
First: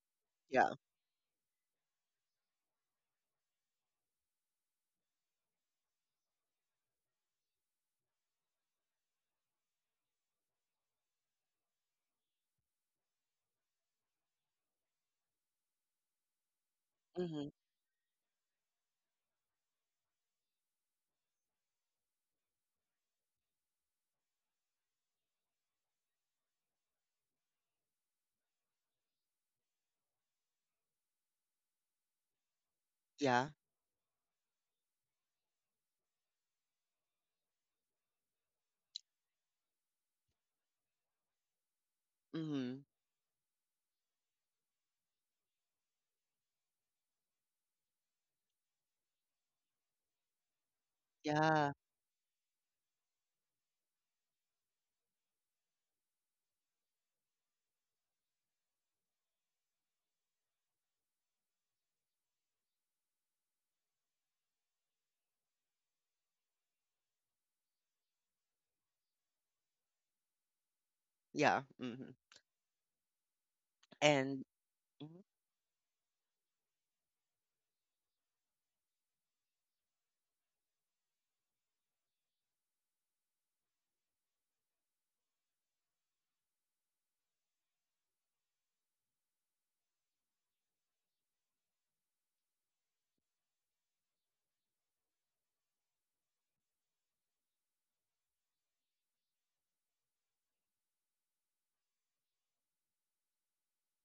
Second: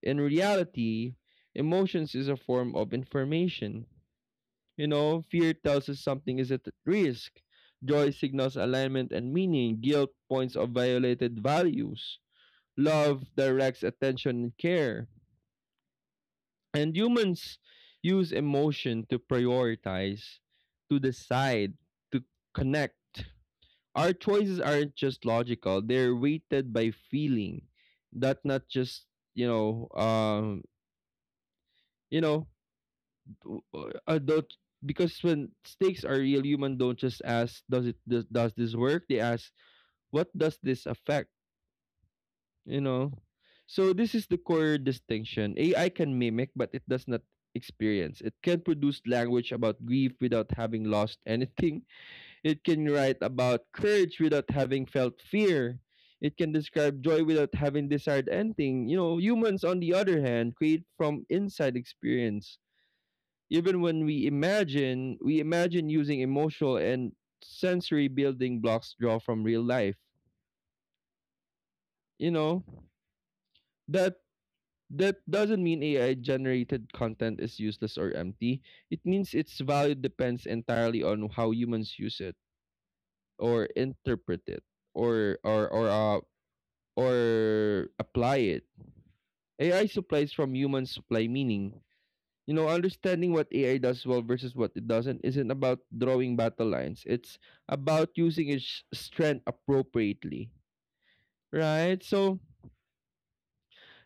Speaker 2: In
Speaker 1: Yeah.
Speaker 2: reality, emotions is a form of information. You know, fear tells us something is at risk. Joy signals alignment and meaning. Guilt points of violated values. Love directs attention and care. And
Speaker 1: Hmm.
Speaker 2: humans use emotion to prioritize, to decide, to connect. Our choices aren't just logical, they're weighted by feeling. That not just, you know, um, you know,
Speaker 1: Yeah.
Speaker 2: don't, because when stakes are real, human don't just ask, does this work? They ask, what does this affect? You
Speaker 1: Hmm.
Speaker 2: know? So this is the core distinction. AI can mimic, but it does not experience. It can produce language about grief without having lost
Speaker 1: Yeah.
Speaker 2: anything. It can write about courage without having felt fear. It can describe joy without having desired anything. You know, humans, on the other hand, create from inside experience. Even when we imagine using emotional and sensory building blocks draw from real life.
Speaker 1: Yeah. Hmm.
Speaker 2: You know, that
Speaker 1: And
Speaker 2: That
Speaker 1: mhm,
Speaker 2: doesn't mean AI generated content is useless or empty. It means its value depends entirely on how humans use it or interpret it or or or uh, or apply it. AI supplies from humans supply meaning. You know, understanding what AI does well versus what it doesn't isn't about drawing battle lines. It's about using its strength appropriately, right? So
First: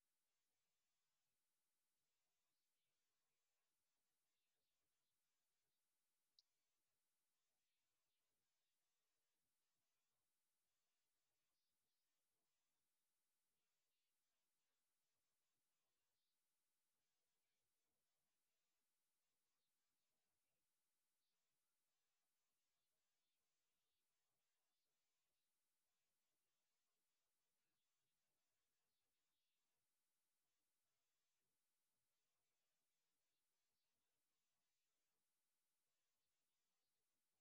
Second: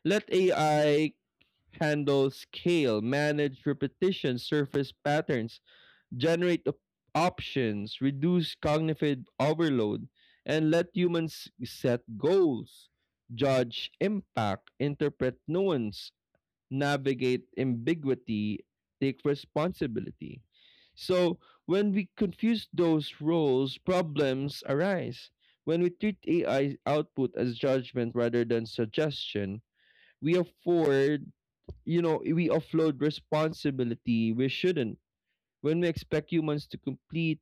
Speaker 2: let AI handle scale, manage repetition, surface patterns, generate options, reduce cognitive overload, and let humans set goals, judge impact, interpret nuance, navigate ambiguity, take responsibility. So, when we confuse those roles, problems arise. When we treat AI output as judgment rather than suggestion, we afford, you know, we offload responsibility we shouldn't. When we expect humans to complete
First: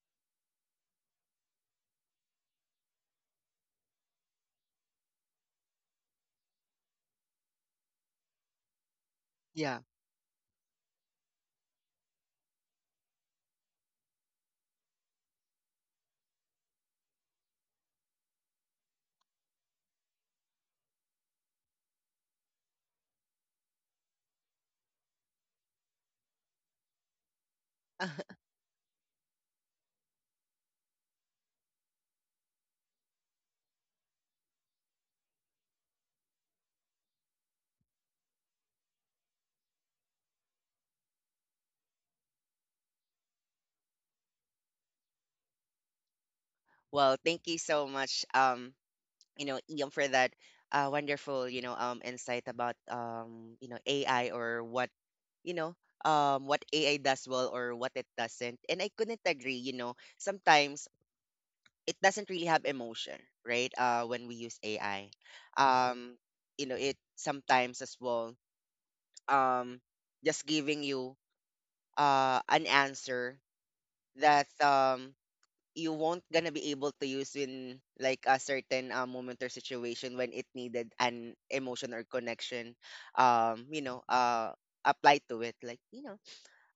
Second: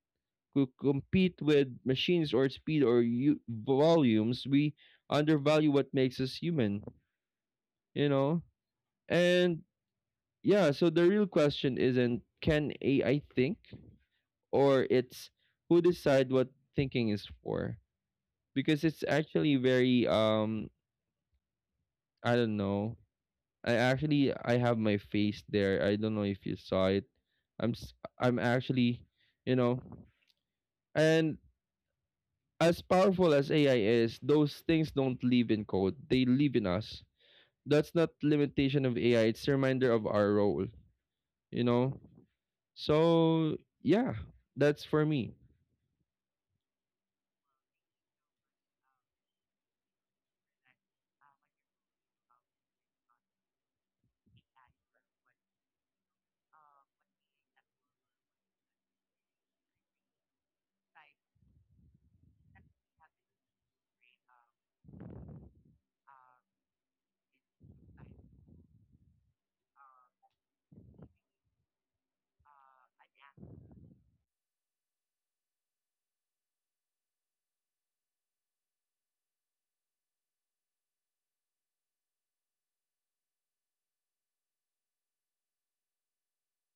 Speaker 2: to compete with machines or speed or volumes, we undervalue what makes us human, you know? And
Speaker 1: yeah.
Speaker 2: yeah, so the real question isn't can AI think, or it's who decide what thinking is for? Because it's actually very I don't know I actually I have my face there. I don't know if you saw it. I'm actually, you know, and as powerful as AI is, those things don't live in code. They live in us. That's not limitation of AI. It's a reminder of our role. You know. So yeah, that's for me.
Speaker 1: Well, thank you so much, you know, Ian, for that wonderful, you know, insight about you know, AI, or what you know what AI does well or what it doesn't. And I couldn't agree, you know, sometimes it doesn't really have emotion, right? When we use AI, um, you know, it sometimes as well, um, just giving you an answer that you won't gonna be able to use in like a certain moment or situation when it needed an emotion or connection, you know, applied to it, like you know,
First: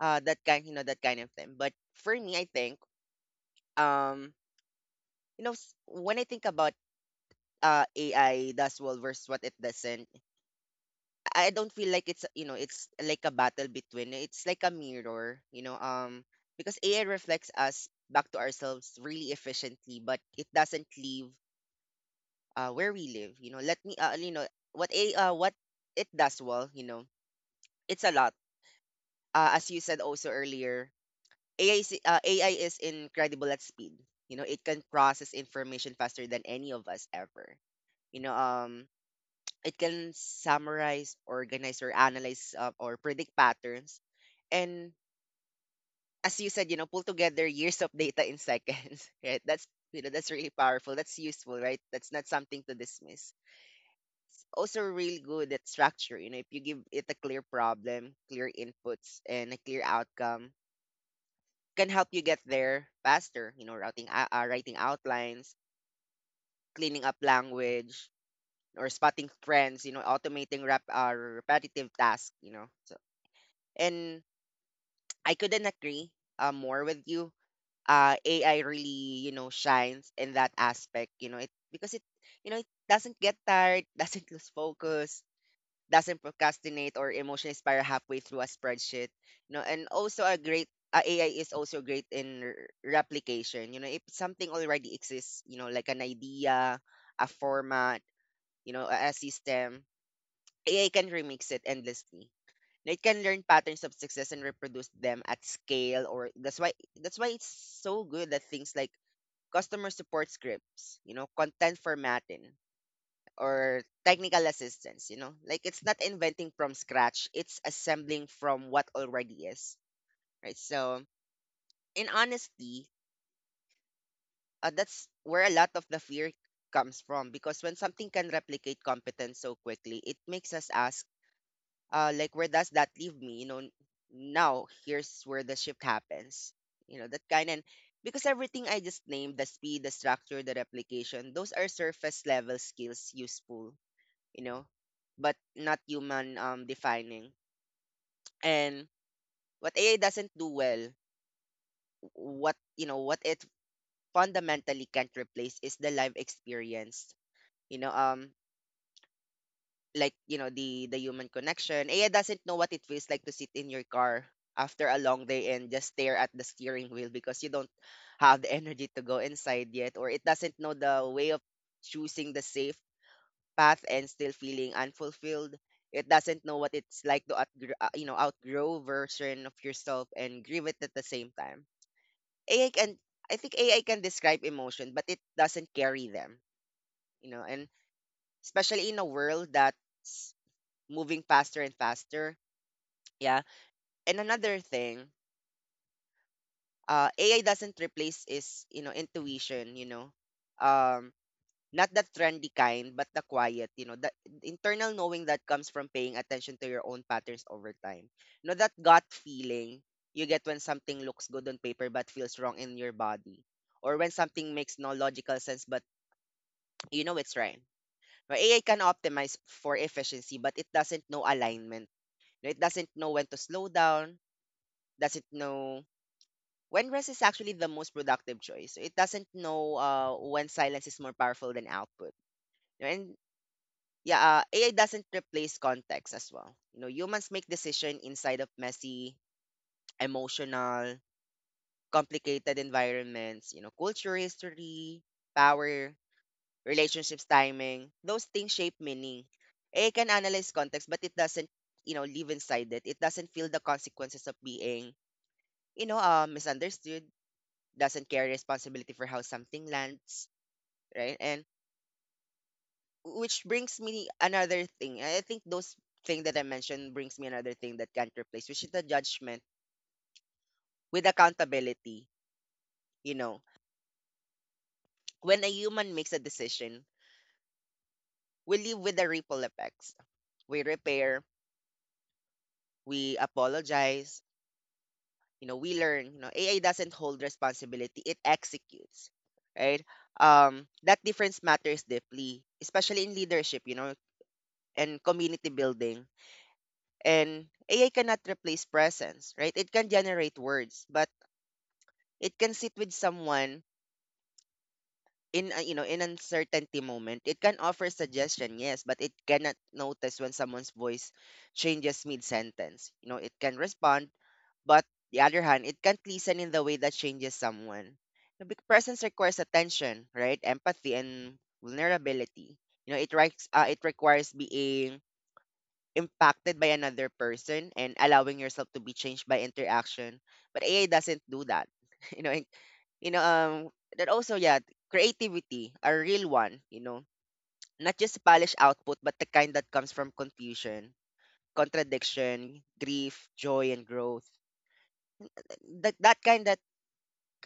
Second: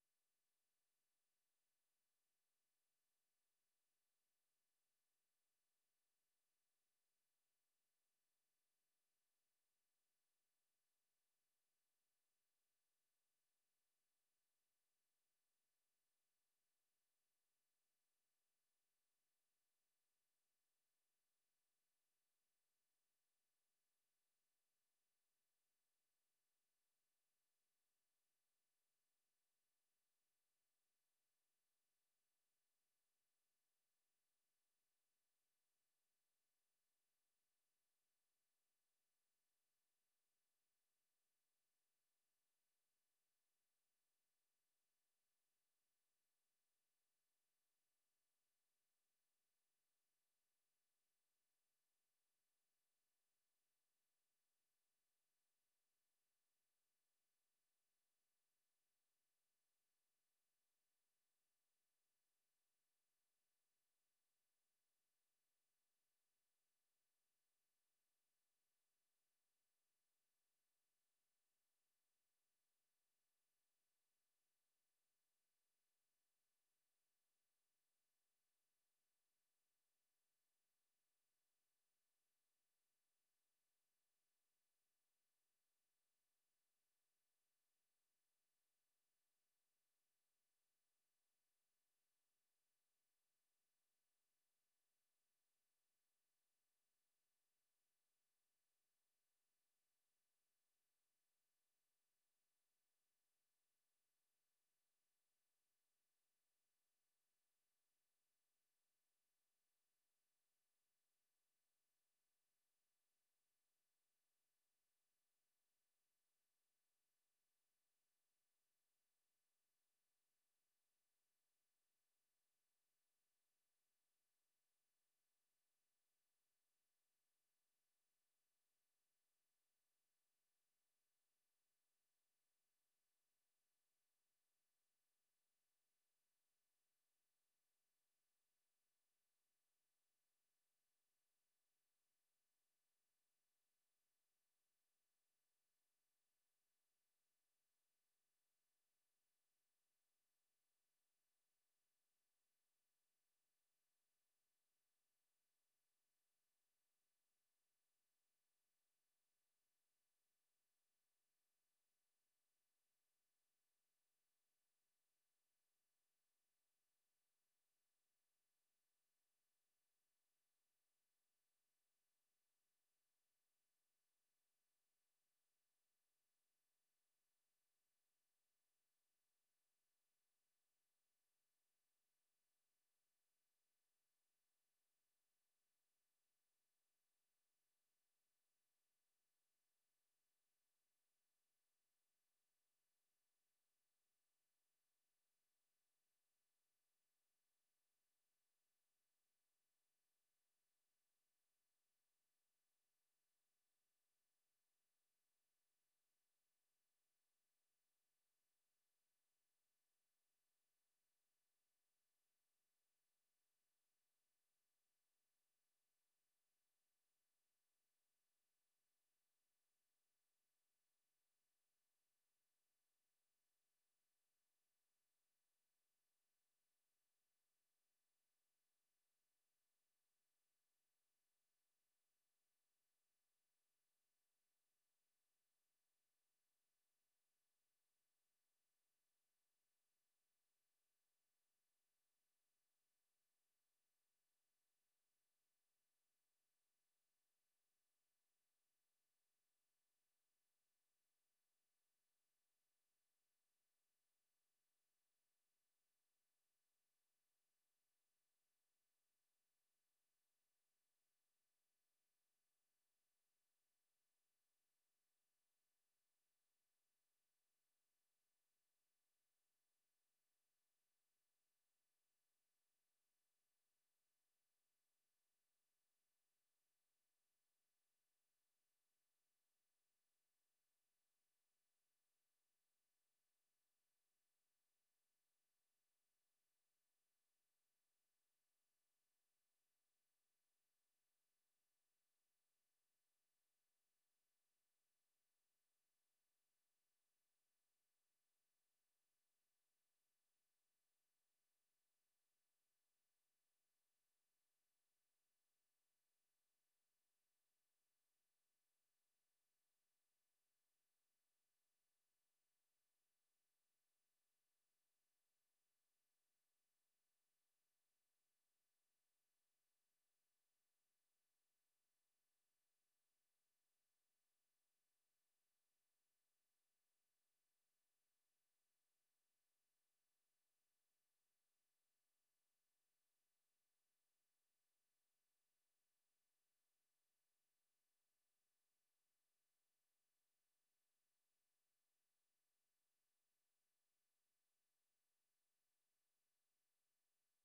Speaker 1: that kind, you know, that kind of thing. But for me, I think, um, you know, when I think about AI does well versus what it doesn't. I don't feel like it's, you know, it's like a battle between. It's like a mirror, you know. Because AI reflects us back to ourselves really efficiently, but it doesn't leave where we live. You know, let me what it does well. You know, it's a lot. As you said also earlier, AI is incredible at speed. You know, it can process information faster than any of us ever, you know um it can summarize, organize, or analyze or predict patterns. And, as you said, you know, pull together years of data in seconds, right? That's, you know, that's really powerful. That's useful, right? That's not something to dismiss. Also, really good at structure. You know, if you give it a clear problem, clear inputs, and a clear outcome, can help you get there faster. You know, routing, writing outlines, cleaning up language, or spotting trends. You know, automating repetitive tasks. You know, so, and I couldn't agree more with you. AI really, you know, shines in that aspect. You know, you know, it doesn't get tired, doesn't lose focus, doesn't procrastinate or emotionally spiral halfway through a spreadsheet. You know, and also a great AI is also great in replication. You know, if something already exists, you know, like an idea, a format, you know, a system, AI can remix it endlessly. They can learn patterns of success and reproduce them at scale. Or that's why, that's why it's so good at things like customer support scripts, you know, content formatting, or technical assistance, you know. Like, it's not inventing from scratch, it's assembling from what already is. Right? So, in honesty, that's where a lot of the fear comes from, because when something can replicate competence so quickly, it makes us ask like, where does that leave me? You know, now here's where the shift happens. You know, that kind, and because everything I just named, the speed, the structure, the replication, those are surface level skills, useful, you know, but not human defining. And what AI doesn't do well, what it fundamentally can't replace is the live experience. You know, like, you know, the human connection. Aya doesn't know what it feels like to sit in your car after a long day and just stare at the steering wheel because you don't have the energy to go inside yet. Or it doesn't know the way of choosing the safe path and still feeling unfulfilled. It doesn't know what it's like to you know, outgrow version of yourself and grieve it at the same time. ai can AI can describe emotion, but it doesn't carry them, you know. And especially in a world that moving faster and faster. Yeah. And another thing, AI doesn't replace is, you know, intuition, you know. Um, not the trendy kind, but the quiet, you know, the internal knowing that comes from paying attention to your own patterns over time. You know, that gut feeling you get when something looks good on paper but feels wrong in your body. Or when something makes no logical sense but you know it's right. Now, AI can optimize for efficiency, but it doesn't know alignment. You know, it doesn't know when to slow down, doesn't know when rest is actually the most productive choice. So, it doesn't know when silence is more powerful than output. And yeah, AI doesn't replace context as well. You know, humans make decision inside of messy, emotional, complicated environments. You know, culture, history, power, relationships, timing. Those things shape meaning. AI can analyze context, but it doesn't, you know, live inside it. It doesn't feel the consequences of being, you know, misunderstood, doesn't carry responsibility for how something lands, right? And which brings me another thing. I think those thing that I mentioned brings me another thing that can't replace, which is the judgment with accountability. You know, when a human makes a decision, we live with the ripple effects. We repair, we apologize, you know, we learn. You know, AI doesn't hold responsibility; it executes, right? That difference matters deeply, especially in leadership. You know, and community building. And AI cannot replace presence, right? It can generate words, but it can sit with someone in a, you know, in uncertainty moment. It can offer suggestion, yes, but it cannot notice when someone's voice changes mid sentence. You know, it can respond, but the other hand, it can't listen in the way that changes someone. You know, presence requires attention, right? Empathy and vulnerability. You know, it requires being impacted by another person and allowing yourself to be changed by interaction. But AI doesn't do that. You know, it- you know, um, that also, yeah, creativity, a real one, you know, not just polished output, but the kind that comes from confusion, contradiction, grief, joy, and growth. That kind that,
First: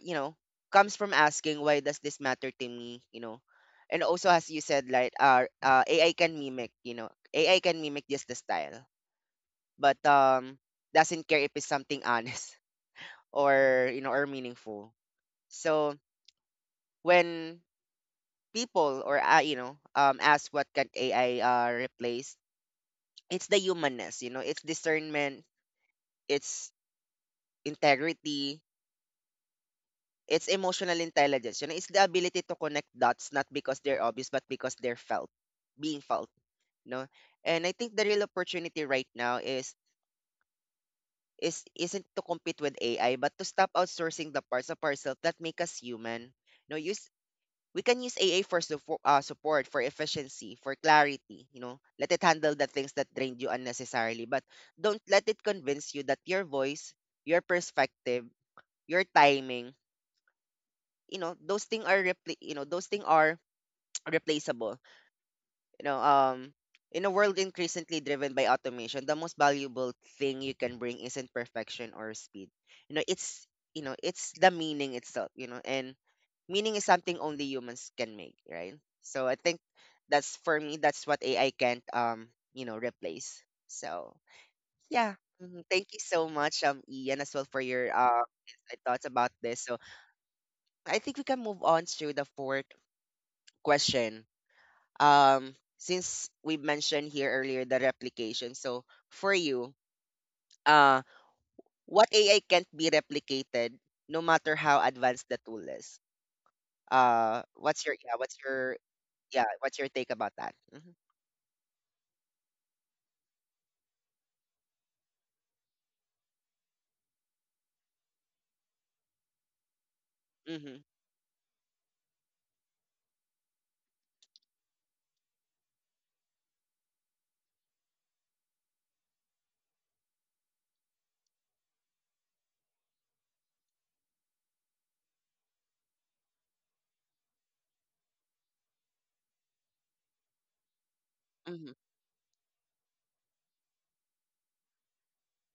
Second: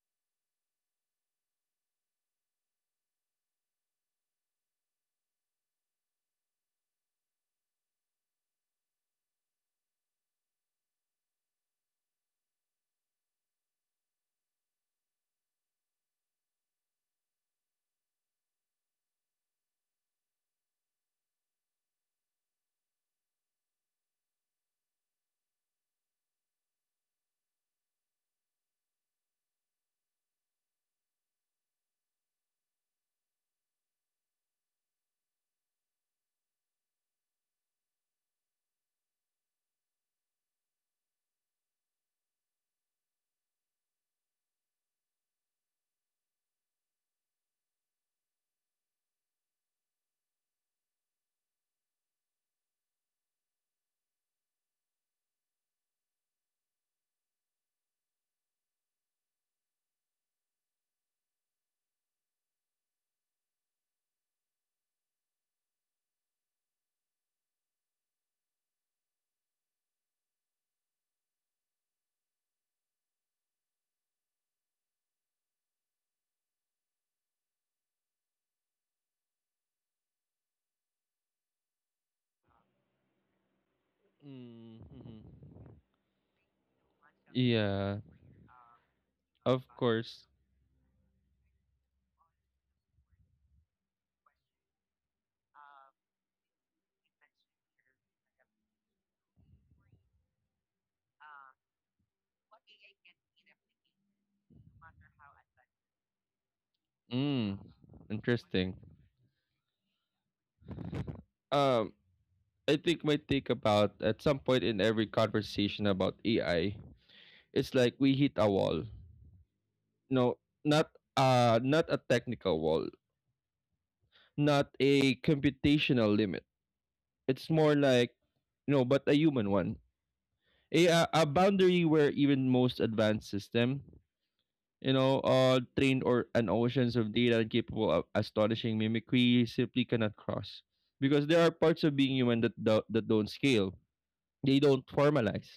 Speaker 1: you know, comes from asking, why does this matter to me, you know. And also, as you said, like, AI can mimic, you know, AI can mimic just the style, but doesn't care if it's something honest or, you know, or meaningful. So, when people, or you know, ask what can AI replace, it's the humanness, you know, it's discernment, it's integrity, it's emotional intelligence. You know, it's the ability to connect dots not because they're obvious but because they're felt, being felt. You know, and I think the real opportunity right now is isn't to compete with AI, but to stop outsourcing the parts of ourselves that make us human. No, use We can use AI for support, for efficiency, for clarity. You know, let it handle the things that drained you unnecessarily, but don't let it convince you that your voice, your perspective, your timing, those things are replaceable. you know, um, in a world increasingly driven by automation, the most valuable thing you can bring isn't perfection or speed. You know, it's it's the meaning itself. You know, and meaning is something only humans can make, right? So I think that's for me. That's what AI can't replace. So yeah.
Speaker 2: Mm-hmm.
Speaker 1: Mhm. Thank you so much, Ian, as well for your
Speaker 2: Yeah,
Speaker 1: insight thoughts about this.
Speaker 2: of
Speaker 1: So
Speaker 2: course.
Speaker 1: I think we can move on to the fourth question, since we mentioned here earlier the replication. So for you, uh what AI can't be replicated no matter how advanced the tool is.
Speaker 2: Mm,
Speaker 1: What's your
Speaker 2: interesting.
Speaker 1: yeah what's your take about that? Mm-hmm.
Speaker 2: Um, I think my take about at some point in every conversation about AI, it's like we hit a wall. No,
Speaker 1: Mm-hmm.
Speaker 2: not not a technical wall, not a computational limit. It's more like you know, but a human one. A boundary where even most advanced system, you know, trained or an oceans of data capable of astonishing mimicry simply cannot cross. Because there are
Speaker 1: Mm-hmm.
Speaker 2: parts of being human that that don't scale. They don't formalize.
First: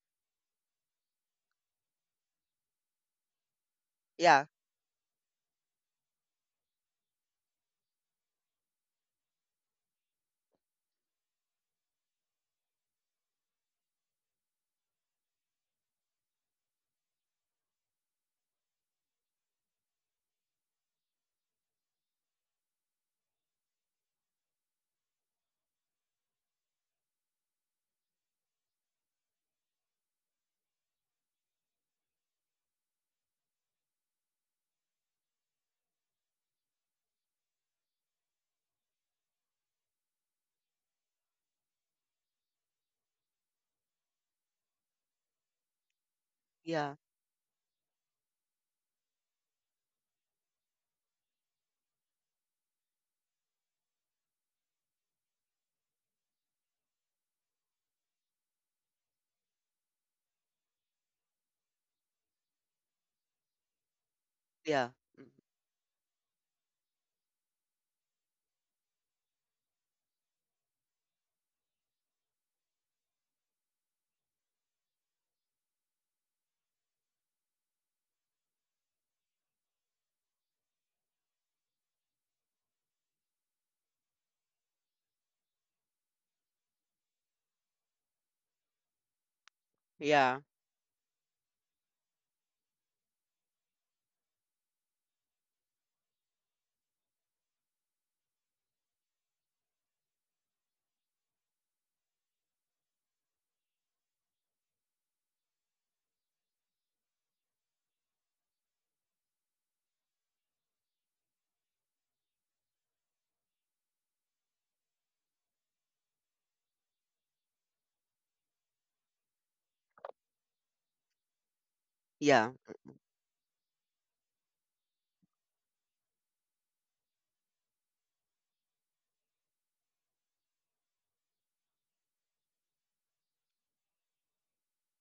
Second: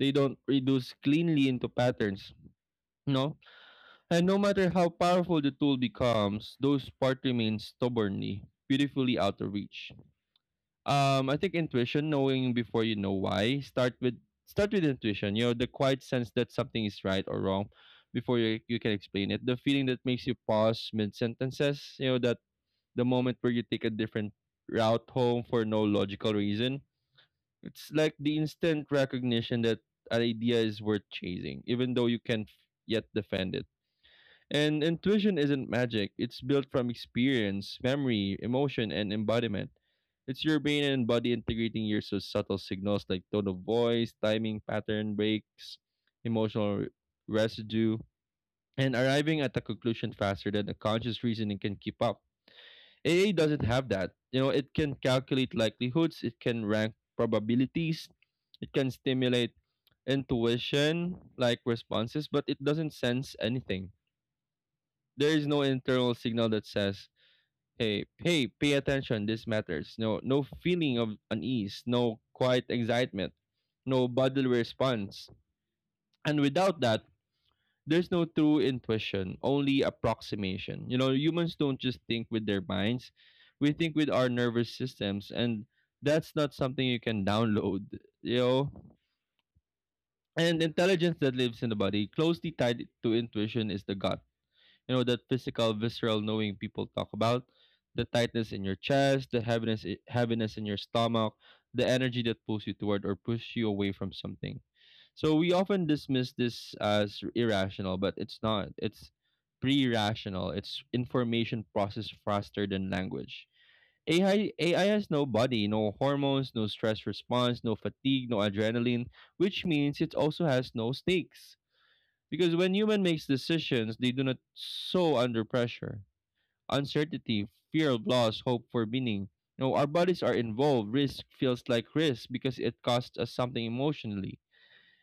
Speaker 2: They don't reduce cleanly into patterns. No, and no
Speaker 1: Yeah.
Speaker 2: matter how powerful the tool becomes, those part remains stubbornly, beautifully out of reach. I think intuition, knowing before you know why, start with intuition. You know, the quiet sense that something is right or wrong before you can explain it. The feeling that makes you pause mid sentences. You know, that the moment where you take a different route home for no logical reason. It's like the instant recognition that an idea is worth chasing, even though you can't yet defend it. And intuition isn't magic, it's built from experience, memory, emotion, and embodiment. It's your brain and body integrating your so subtle signals like tone of voice, timing, pattern breaks, emotional
Speaker 1: Yeah.
Speaker 2: residue, and arriving at a conclusion faster than the conscious reasoning can keep up. A. A. doesn't have that. You know, it can calculate likelihoods, it can rank probabilities, it can stimulate intuition like responses, but it doesn't sense anything.
Speaker 1: Yeah. Mm.
Speaker 2: There is no internal signal that says, "Hey, hey, pay attention. This matters." No, no feeling of unease, no quiet excitement, no bodily response, and without that, there's no true intuition, only approximation. You know, humans don't just think with their minds; we think with our nervous systems, and that's not something you can download. You know,
Speaker 1: Yeah.
Speaker 2: and intelligence that lives in the body, closely tied to intuition, is the gut. You know, that physical, visceral knowing people talk about, the tightness in your chest, the heaviness, heaviness in your stomach, the energy that pulls you toward or pushes you away from something. So we often dismiss this as irrational, but it's not. It's pre-rational. It's information processed faster than language. AI has no body, no hormones, no stress response, no fatigue, no adrenaline, which means it also has no stakes.
Speaker 1: Yeah.
Speaker 2: Because when human makes decisions, they do not so under pressure. Uncertainty, fear of loss, hope for meaning. No, our bodies are involved. Risk feels like risk because it costs us something emotionally.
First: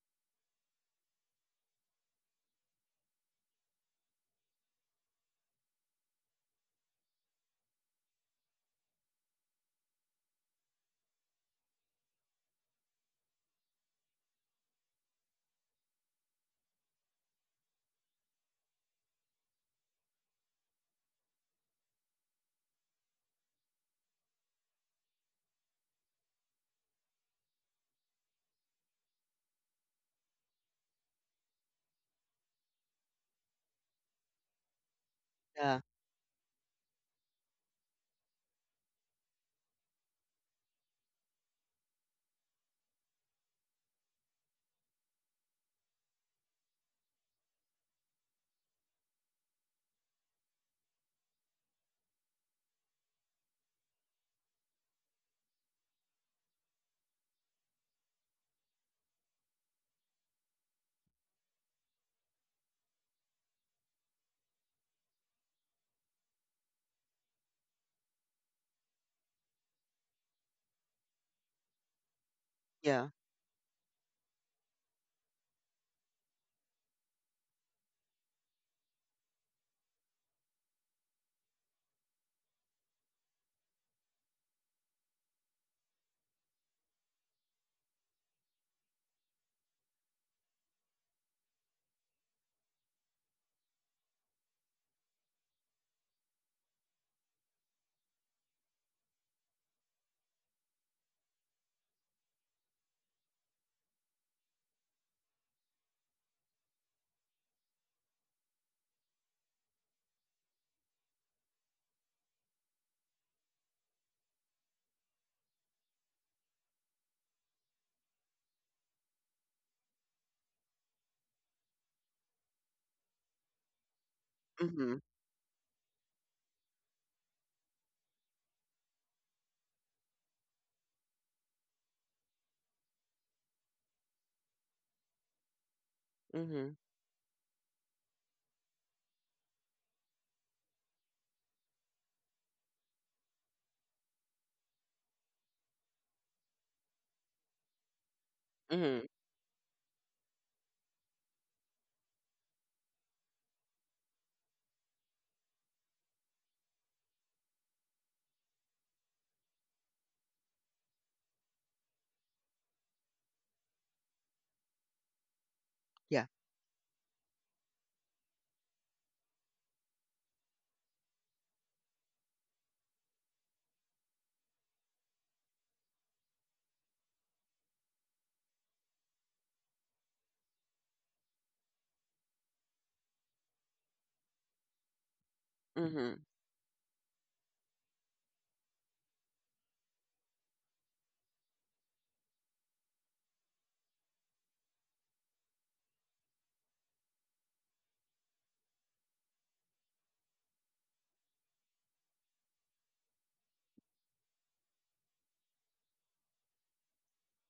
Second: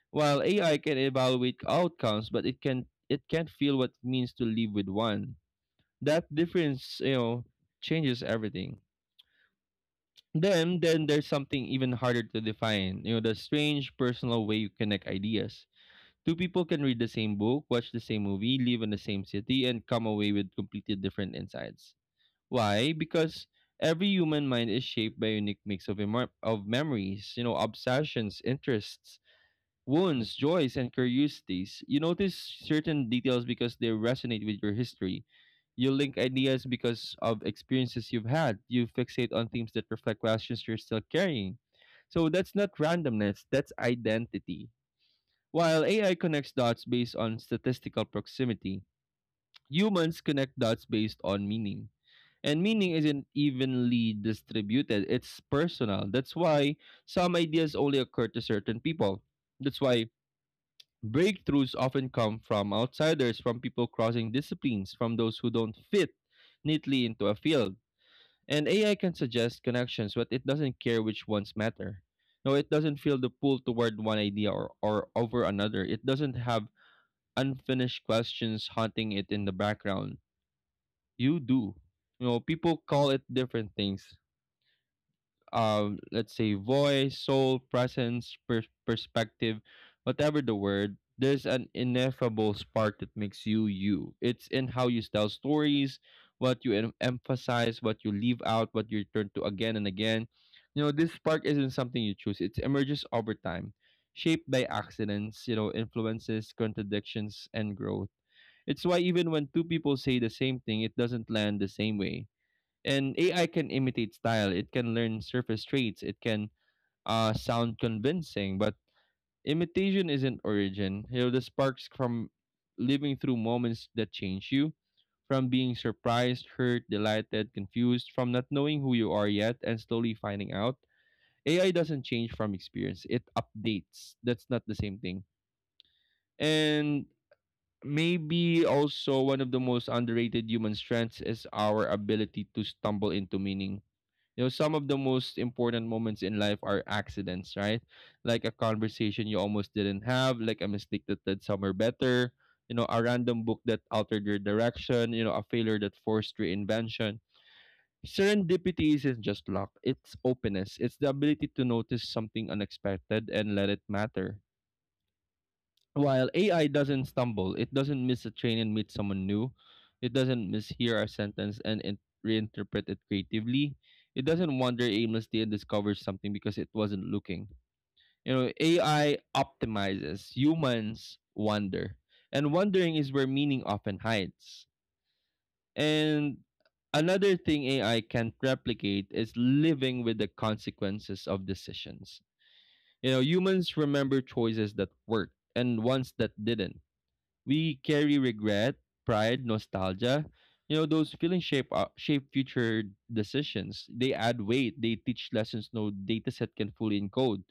Speaker 2: While AI can evaluate outcomes, but it can't feel what it means to live with one. That difference, you know, changes everything. Then there's something even harder to define. You know, the strange personal way you connect ideas. Two people can read the same book, watch the same movie, live in the same city, and come away with completely different insights. Why? Because every human mind is shaped by a unique mix of of memories, you know, obsessions, interests, wounds, joys, and curiosities. You notice certain details because they resonate with your history.
Speaker 1: Yeah.
Speaker 2: You link ideas because of experiences you've had. You fixate on themes that reflect questions you're still carrying. So that's not randomness, that's identity. While AI connects dots based on statistical proximity, humans connect dots based on meaning. And meaning isn't evenly distributed, it's personal. That's why some ideas only occur to certain people. That's why breakthroughs often come from outsiders, from people crossing disciplines, from those who don't fit neatly into a field. And AI can suggest connections, but it doesn't care which ones matter. No, it doesn't
Speaker 1: Yeah.
Speaker 2: feel the pull toward one idea or over another. It doesn't have unfinished questions haunting it in the background. You do. You know, people call it different things. Let's say voice, soul, presence, perspective, whatever the word. There's an ineffable spark that makes you you. It's in how you tell stories, what you emphasize, what you leave out, what you return to again and again. You know, this spark isn't something you choose. It emerges over time, shaped by accidents, you know, influences, contradictions, and growth. It's why even when two people say the same thing, it doesn't land the same way. And AI can imitate style, it can learn surface traits, it can sound convincing, but imitation isn't origin. You know, the sparks from living through moments that change you,
Speaker 1: Mm-hmm.
Speaker 2: from being surprised, hurt, delighted, confused, from not knowing who you are yet and slowly finding out. AI doesn't change from experience, it updates. That's not the same thing.
Speaker 1: Mm-hmm.
Speaker 2: And maybe also one of the most underrated human strengths is our ability to stumble into meaning. You know, some of the most important moments in life are accidents, right? Like a
Speaker 1: Mm-hmm.
Speaker 2: conversation you almost didn't have, like a mistake that led somewhere better, you know, a random book that altered your direction, you know, a failure that forced reinvention. Serendipity isn't just luck, it's openness. It's the ability to notice something unexpected and let it matter.
Speaker 1: Yeah.
Speaker 2: While AI doesn't stumble, it doesn't miss a train and meet someone new. It doesn't mishear a sentence and reinterpret it creatively. It doesn't wander aimlessly and discovers something because it wasn't looking. You know, AI optimizes, humans wander. And wandering is where meaning often hides.
Speaker 1: Mm-hmm.
Speaker 2: And another thing AI can't replicate is living with the consequences of decisions. You know, humans remember choices that worked and ones that didn't. We carry regret, pride, nostalgia. You know, those feelings shape future decisions. They add weight. They teach lessons no data set can fully encode.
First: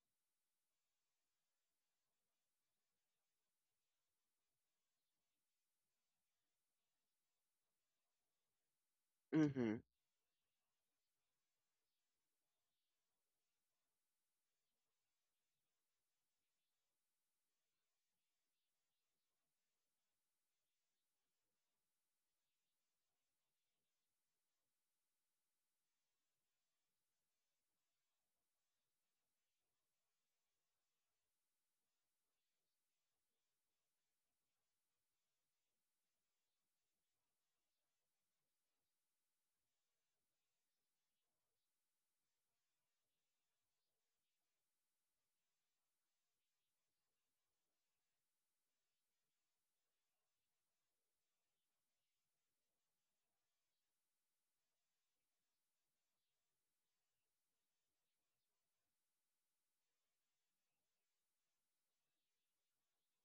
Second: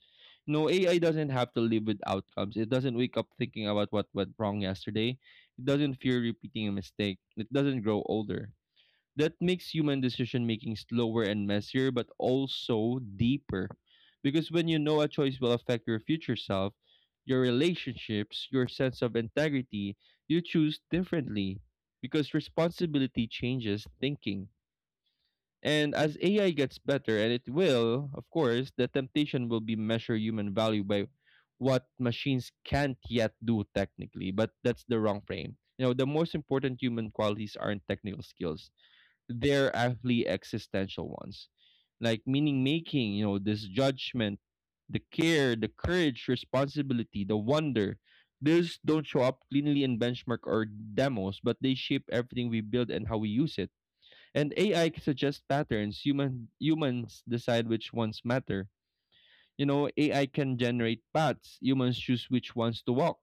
Speaker 2: No, AI doesn't have to live with outcomes. It doesn't wake up thinking about what went wrong yesterday. It doesn't fear repeating a mistake. It doesn't grow older. That makes
Speaker 1: Mm-hmm.
Speaker 2: human decision making slower and messier, but also deeper. Because when you know a choice will affect your future self, your relationships, your sense of integrity, you choose differently. Because responsibility changes thinking. And as AI gets better, and it will, of course, the temptation will be measure human value by what machines can't yet do technically, but that's the wrong frame. You know, the most important human qualities aren't technical skills, they're actually existential ones, like meaning making, you know, this judgment, the care, the courage, responsibility, the wonder. These don't show up cleanly in benchmark or demos, but they shape everything we build and how we use it. And AI can suggest patterns, humans decide which ones matter. You know, AI can generate paths, humans choose which ones to walk.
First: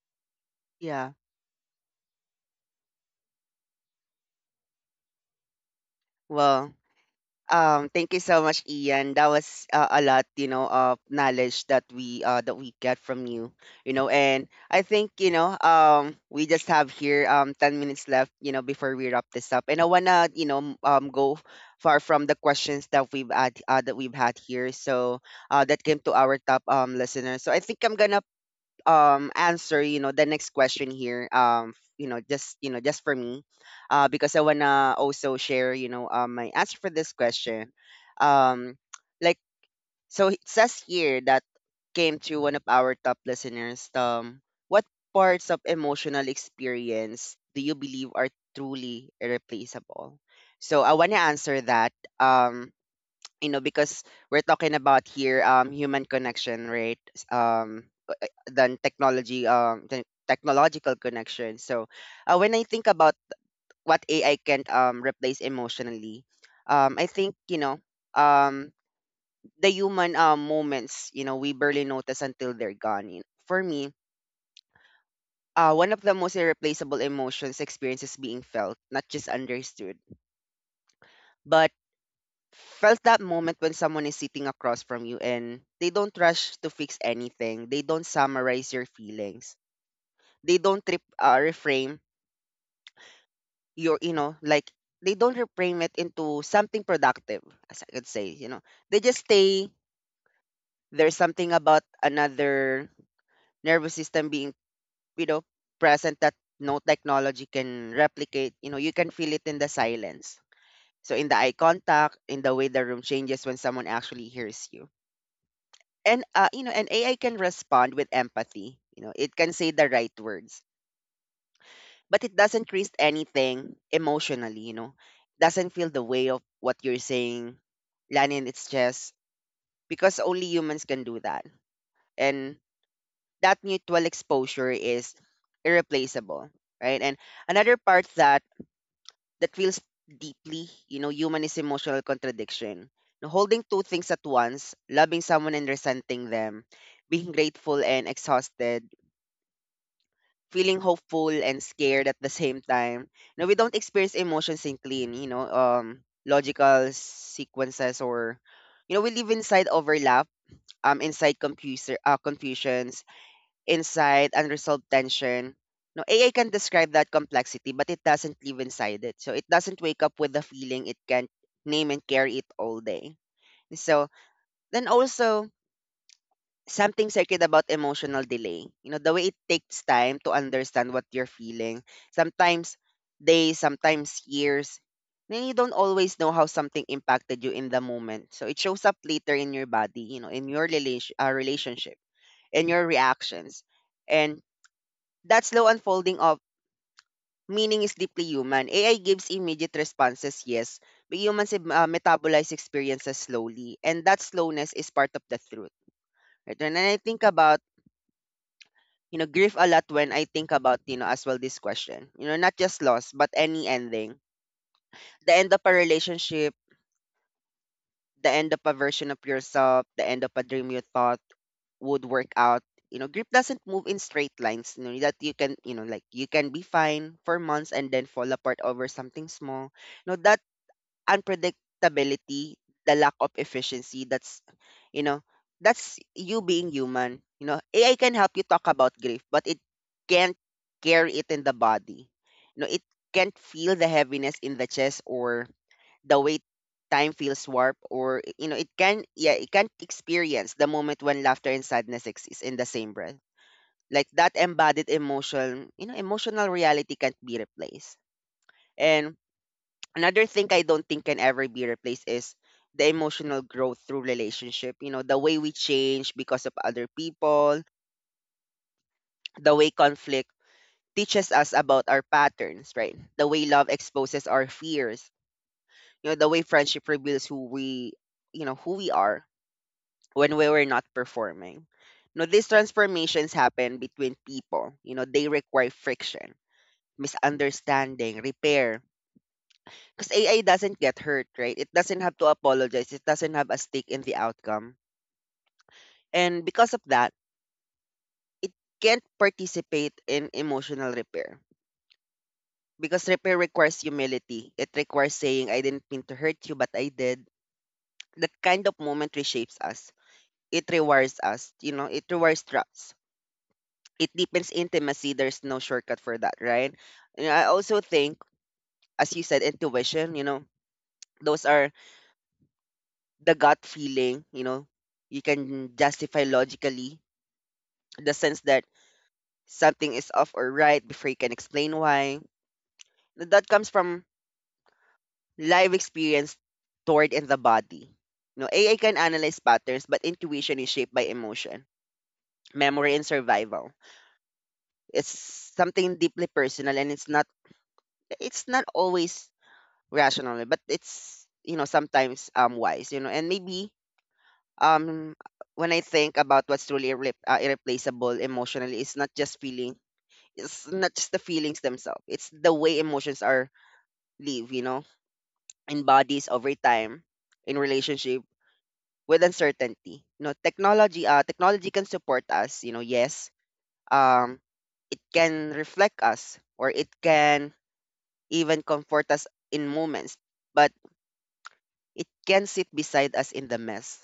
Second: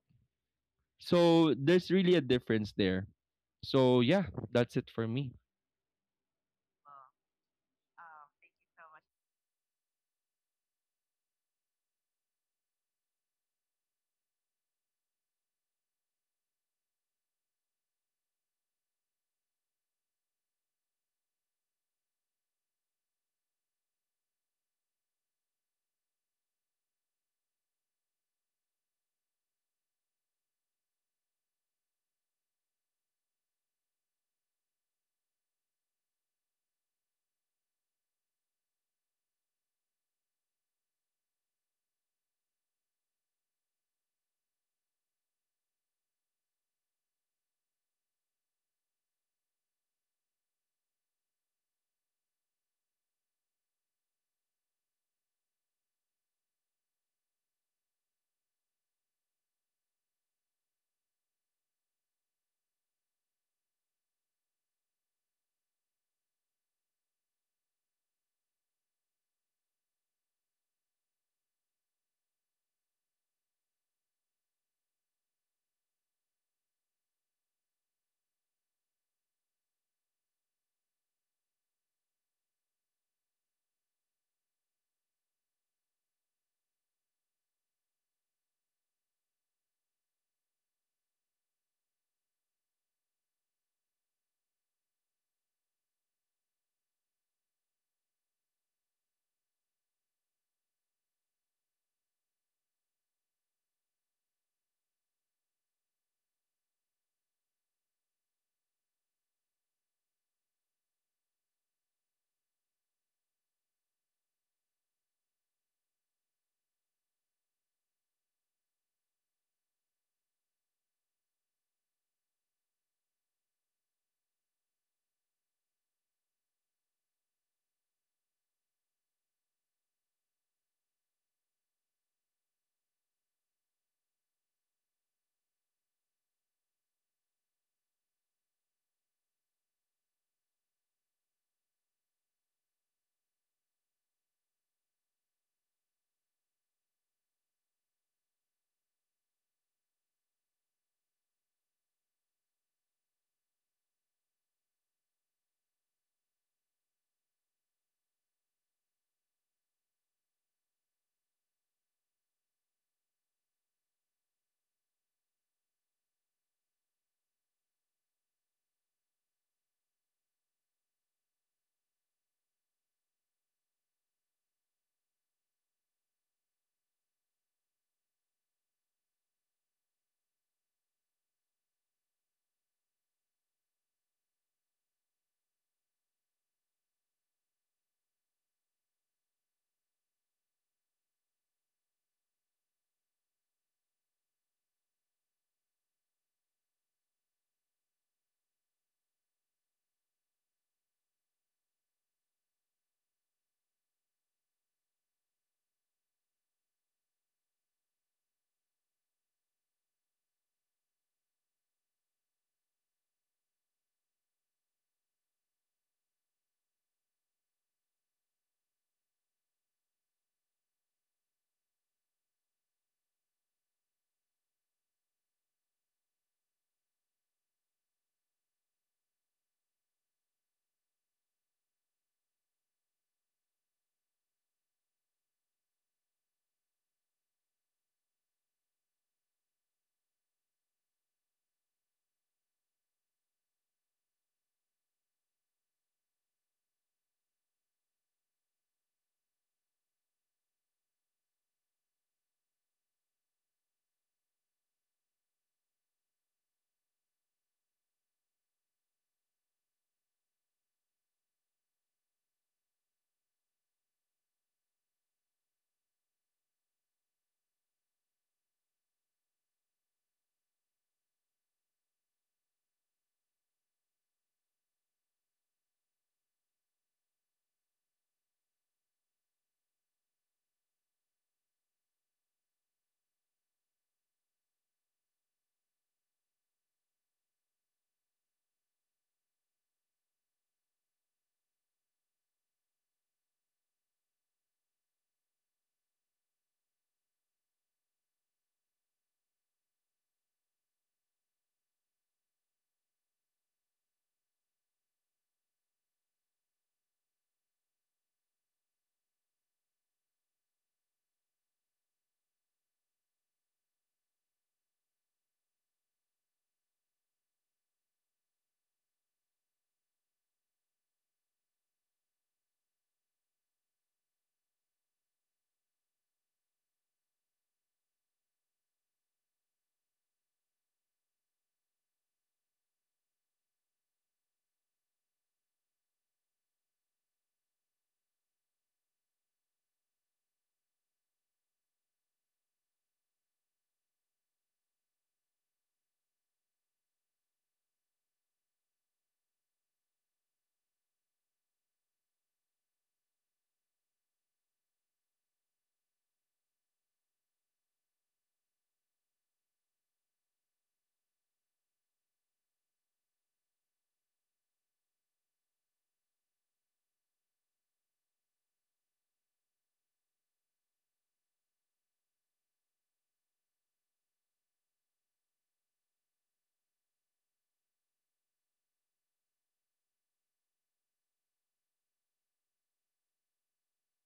Speaker 1: Yeah.
Speaker 2: So there's really a difference there. So yeah, that's it for me.
Speaker 1: Well, thank you so much, Ian. That was a lot, you know, of knowledge that we get from you, you know. And I think you know, we just have here 10 minutes left, you know, before we wrap this up. And I wanna, you know, go far from the questions that we've had here, so that came to our top listeners. So I think I'm gonna answer you know the next question here just for me, because I want to also share my answer for this question. um like so it says here that came to one of our top listeners, what parts of emotional experience do you believe are truly irreplaceable? So I want to answer that. um you know, because we're talking about here human connection, right? um than technology, than technological connection. So when I think about what AI can replace emotionally, I think you know, um the human moments you know we barely notice until they're gone. You know. For me, one of the most irreplaceable emotions experiences being felt, not just understood, but felt. That moment when someone is sitting across from you and they don't rush to fix anything. They don't summarize your feelings. They don't trip, reframe your you know like They don't reframe it into something productive, as I could say, you know. They just stay. There's something about another nervous system being, you know, present that no technology can replicate. You know, you can feel it in the silence, in the eye contact, in the way the room changes when someone actually hears you. And you know, an AI can respond with empathy. You know, it can say the right words, but it doesn't risk anything emotionally, you know. Doesn't feel the way of what you're saying, land in its chest, because only humans can do that. And that mutual exposure is irreplaceable, right? And another part that feels deeply, you know, human is emotional contradiction. Now, holding two things at once, loving someone and resenting them, being grateful and exhausted, feeling hopeful and scared at the same time. No, we don't experience emotions in clean, logical sequences. Or, you know, we live inside overlap, inside confusions, inside unresolved tension. No, AI can describe that complexity, but it doesn't live inside it. So it doesn't wake up with the feeling. It can't name and carry it all day. So then also, something sacred about emotional delay. You know, the way it takes time to understand what you're feeling. Sometimes days, sometimes years. Then you don't always know how something impacted you in the moment. So it shows up later in your body, you know, in your relationship, in your reactions. And that slow unfolding of meaning is deeply human. AI gives immediate responses, yes, but humans metabolize experiences slowly. And that slowness is part of the truth. Right? When I think about, you know, grieve a lot when I think about, you know, as well this question. You know, not just loss, but any ending. The end of a relationship, the end of a version of yourself, the end of a dream you thought would work out. You know, grief doesn't move in straight lines. You know, that you can, you know, like, you can be fine for months and then fall apart over something small. You know, that unpredictability, the lack of efficiency. That's, you know, that's you being human. You know, AI can help you talk about grief, but it can't carry it in the body. You know, it can't feel the heaviness in the chest or the way time feels warped. Or, you know, it can, yeah, it can't experience the moment when laughter and sadness exist in the same breath. Like that embodied emotion, you know, emotional reality can't be replaced. And another thing I don't think can ever be replaced is the emotional growth through relationship. You know, the way we change because of other people, the way conflict teaches us about our patterns, right? The way love exposes our fears, you know, the way friendship reveals who we are when we were not performing. You know, these transformations happen between people. You know, they require friction, misunderstanding, repair. Because AI doesn't get hurt, right? It doesn't have to apologize. It doesn't have a stake in the outcome. And because of that, it can't participate in emotional repair. Because repair requires humility. It requires saying, I didn't mean to hurt you, but I did. That kind of moment reshapes us. It rewires us. You know, it rewires trust. It deepens intimacy. There's no shortcut for that, right? And I also think, as you said, intuition, you know, those are the gut feeling, you know, you can justify logically the sense that something is off or right before you can explain why. That comes from live experience stored in the body. You know, AI can analyze patterns, but intuition is shaped by emotion, memory, and survival. It's something deeply personal, and it's not always rational, but it's, you know, sometimes wise. You know, and maybe, um when I think about what's truly irreplaceable emotionally, it's not just feeling, it's not just the feelings themselves, it's the way emotions are live, you know, in bodies over time, in relationship, with uncertainty. You know, technology technology can support us, you know, yes, um it can reflect us, or it can even comfort us in moments. But it can sit beside us in the mess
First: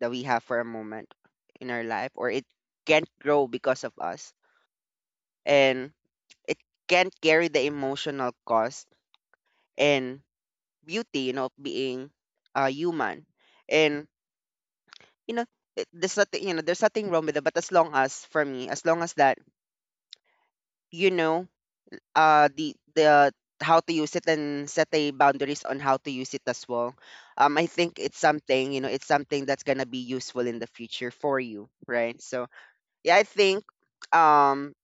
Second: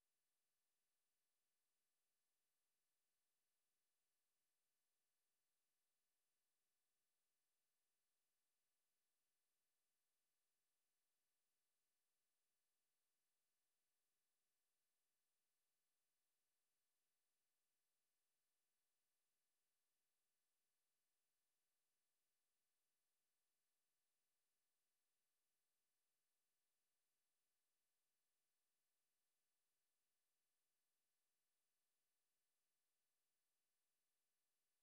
Speaker 1: that we have for a moment in our life, or it can't grow because of us. And it can't carry the emotional cost and beauty, you know, of being human. And you know, there's nothing, you know, there's nothing wrong with it. But as long as for me, as long as that, you know, the how to use it and set a boundaries on how to use it as well. I think it's something, you know, it's something that's gonna be useful in the future for you, right? So yeah, I think um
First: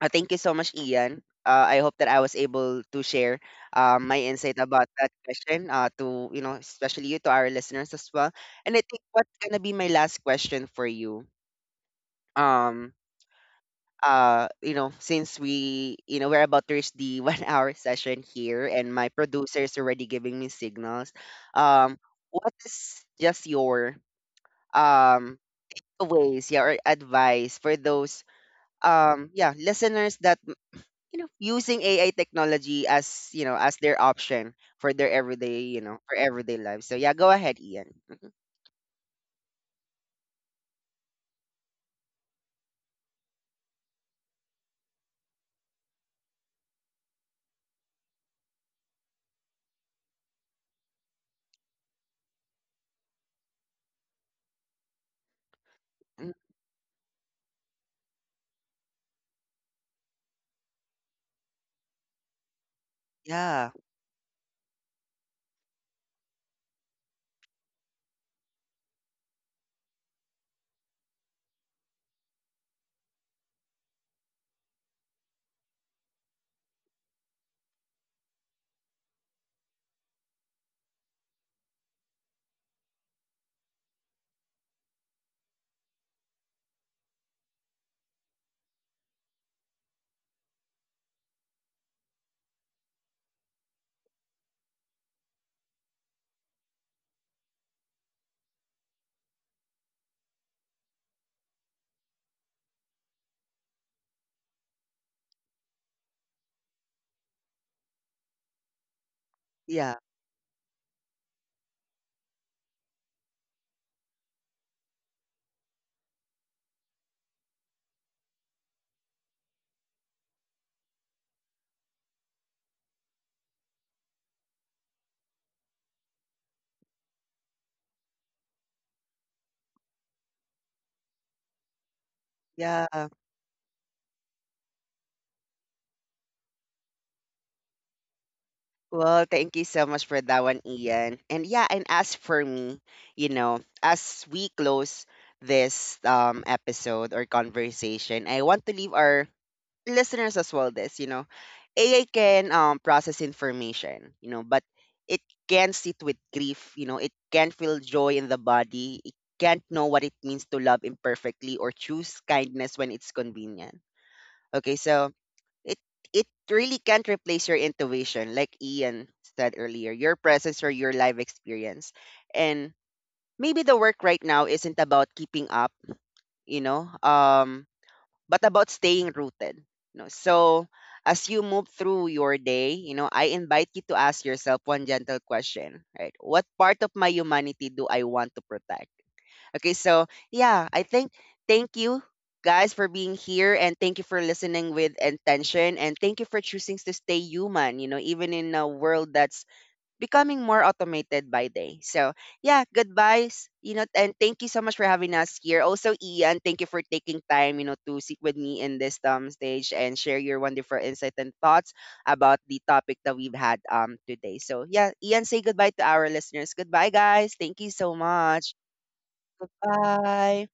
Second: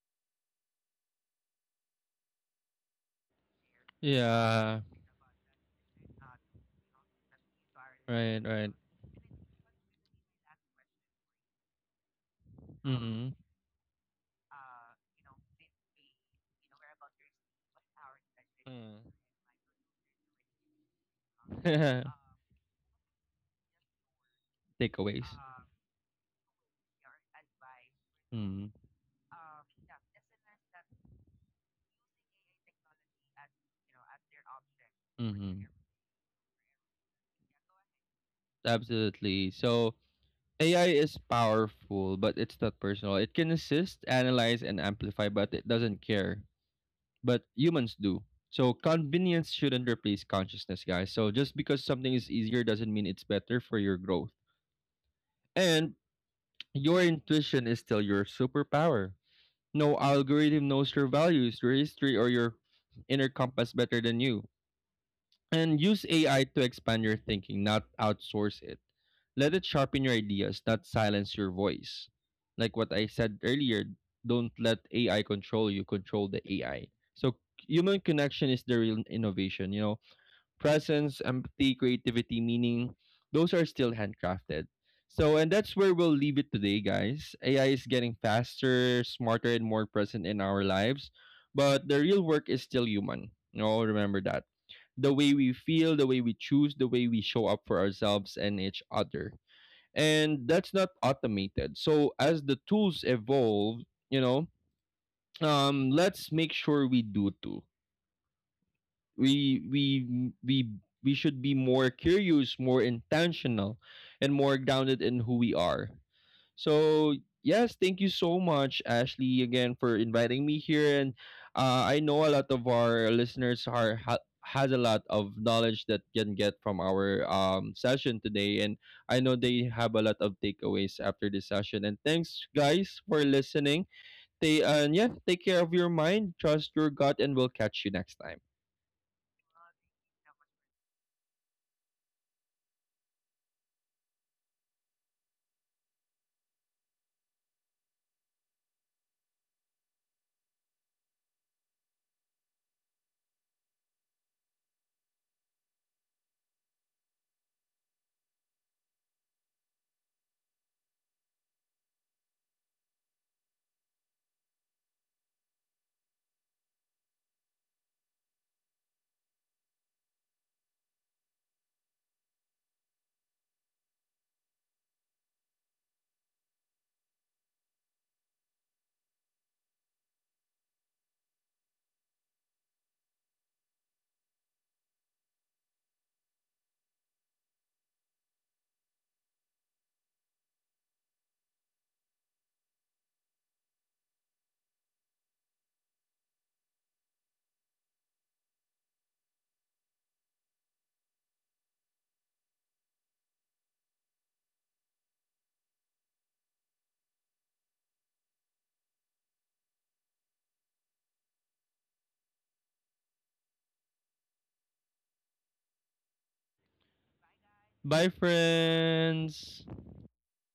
Speaker 1: Thank you so much, Ian. I hope that I was able to share my insight about that question to, you know, especially you, to our listeners as well.
Speaker 2: Right,
Speaker 1: And
Speaker 2: right.
Speaker 1: I think what's going to be my last question for you, um,
Speaker 2: Mm-hmm.
Speaker 1: you know, since we, you know, we're about to reach the 1 hour session here and my producer is already giving me signals. Um, what is just your
Speaker 2: Takeaways.
Speaker 1: um, ways, yeah, or advice for those,
Speaker 2: Mm-hmm.
Speaker 1: yeah, listeners that you know using AI technology as you know as their option for their everyday
Speaker 2: Mm-hmm.
Speaker 1: you know for everyday life. So yeah, go ahead, Ian. Mhm.
Speaker 2: Absolutely. So AI is powerful, but it's not personal. It can assist, analyze, and amplify, but it doesn't care. But humans do. So convenience shouldn't replace consciousness, guys. So just because something is easier doesn't mean it's better for your growth. And
Speaker 1: Mm.
Speaker 2: your intuition is still your superpower. No algorithm knows your values, your history, or your inner
Speaker 1: Yeah,
Speaker 2: compass better than you. And use AI to expand your thinking, not outsource it. Let it sharpen your ideas, not silence your voice. Like what I said earlier, don't let AI control you, control the AI. So human connection is the real innovation, you know, presence, empathy, creativity, meaning, those are still handcrafted. So, and that's where we'll leave it today, guys. AI is getting faster, smarter, and more present in our lives, but the real work is still human. You know, remember that. The way we feel, the way we choose, the way we show up for ourselves and each other. And that's not automated. So, as the tools evolve, you know, let's make sure we do too we we
Speaker 1: yeah,
Speaker 2: we we should be more curious, more intentional, and more grounded in who we are. So yes, thank you so much, Ashley, again for inviting me here. And I know a lot of our listeners has a lot of knowledge that can get from our session today, and I know they have a lot of takeaways after this session. And thanks,
Speaker 1: yeah.
Speaker 2: guys, for listening. Stay and yeah, take care of your mind, trust your gut, and we'll catch you next time.
Speaker 1: Well, thank you so much for that one, Ian. And yeah, and as for me, you know, as we close this episode or conversation, I want to leave our listeners as well this, you know, AI can process information, you know, but it can sit with grief, you know, it can feel joy in the body, it can't know what it means to love imperfectly or choose kindness when it's convenient. Okay, so it it really can't replace your intuition, like Ian said earlier, your presence or your life experience. And maybe the work right now isn't about keeping up, you know, but about staying rooted, you know. So as you move through your day, you know, I invite you to ask yourself one gentle question, right? What part of my humanity do I want to protect? Okay, so yeah, I think thank you guys for being here, and thank you for listening with intention, and thank you for choosing to stay human, you know, even in a world that's becoming more automated by day. So yeah, goodbyes, you know, and thank you so much for having us here. Also, Ian, thank you for taking time, you know, to sit with me in this stage and share your wonderful insight and thoughts about the topic that we've had today. So yeah, Ian, say goodbye to our listeners. Goodbye, guys. Thank you so
Speaker 2: Bye,
Speaker 1: much.
Speaker 2: friends.
Speaker 1: Bye.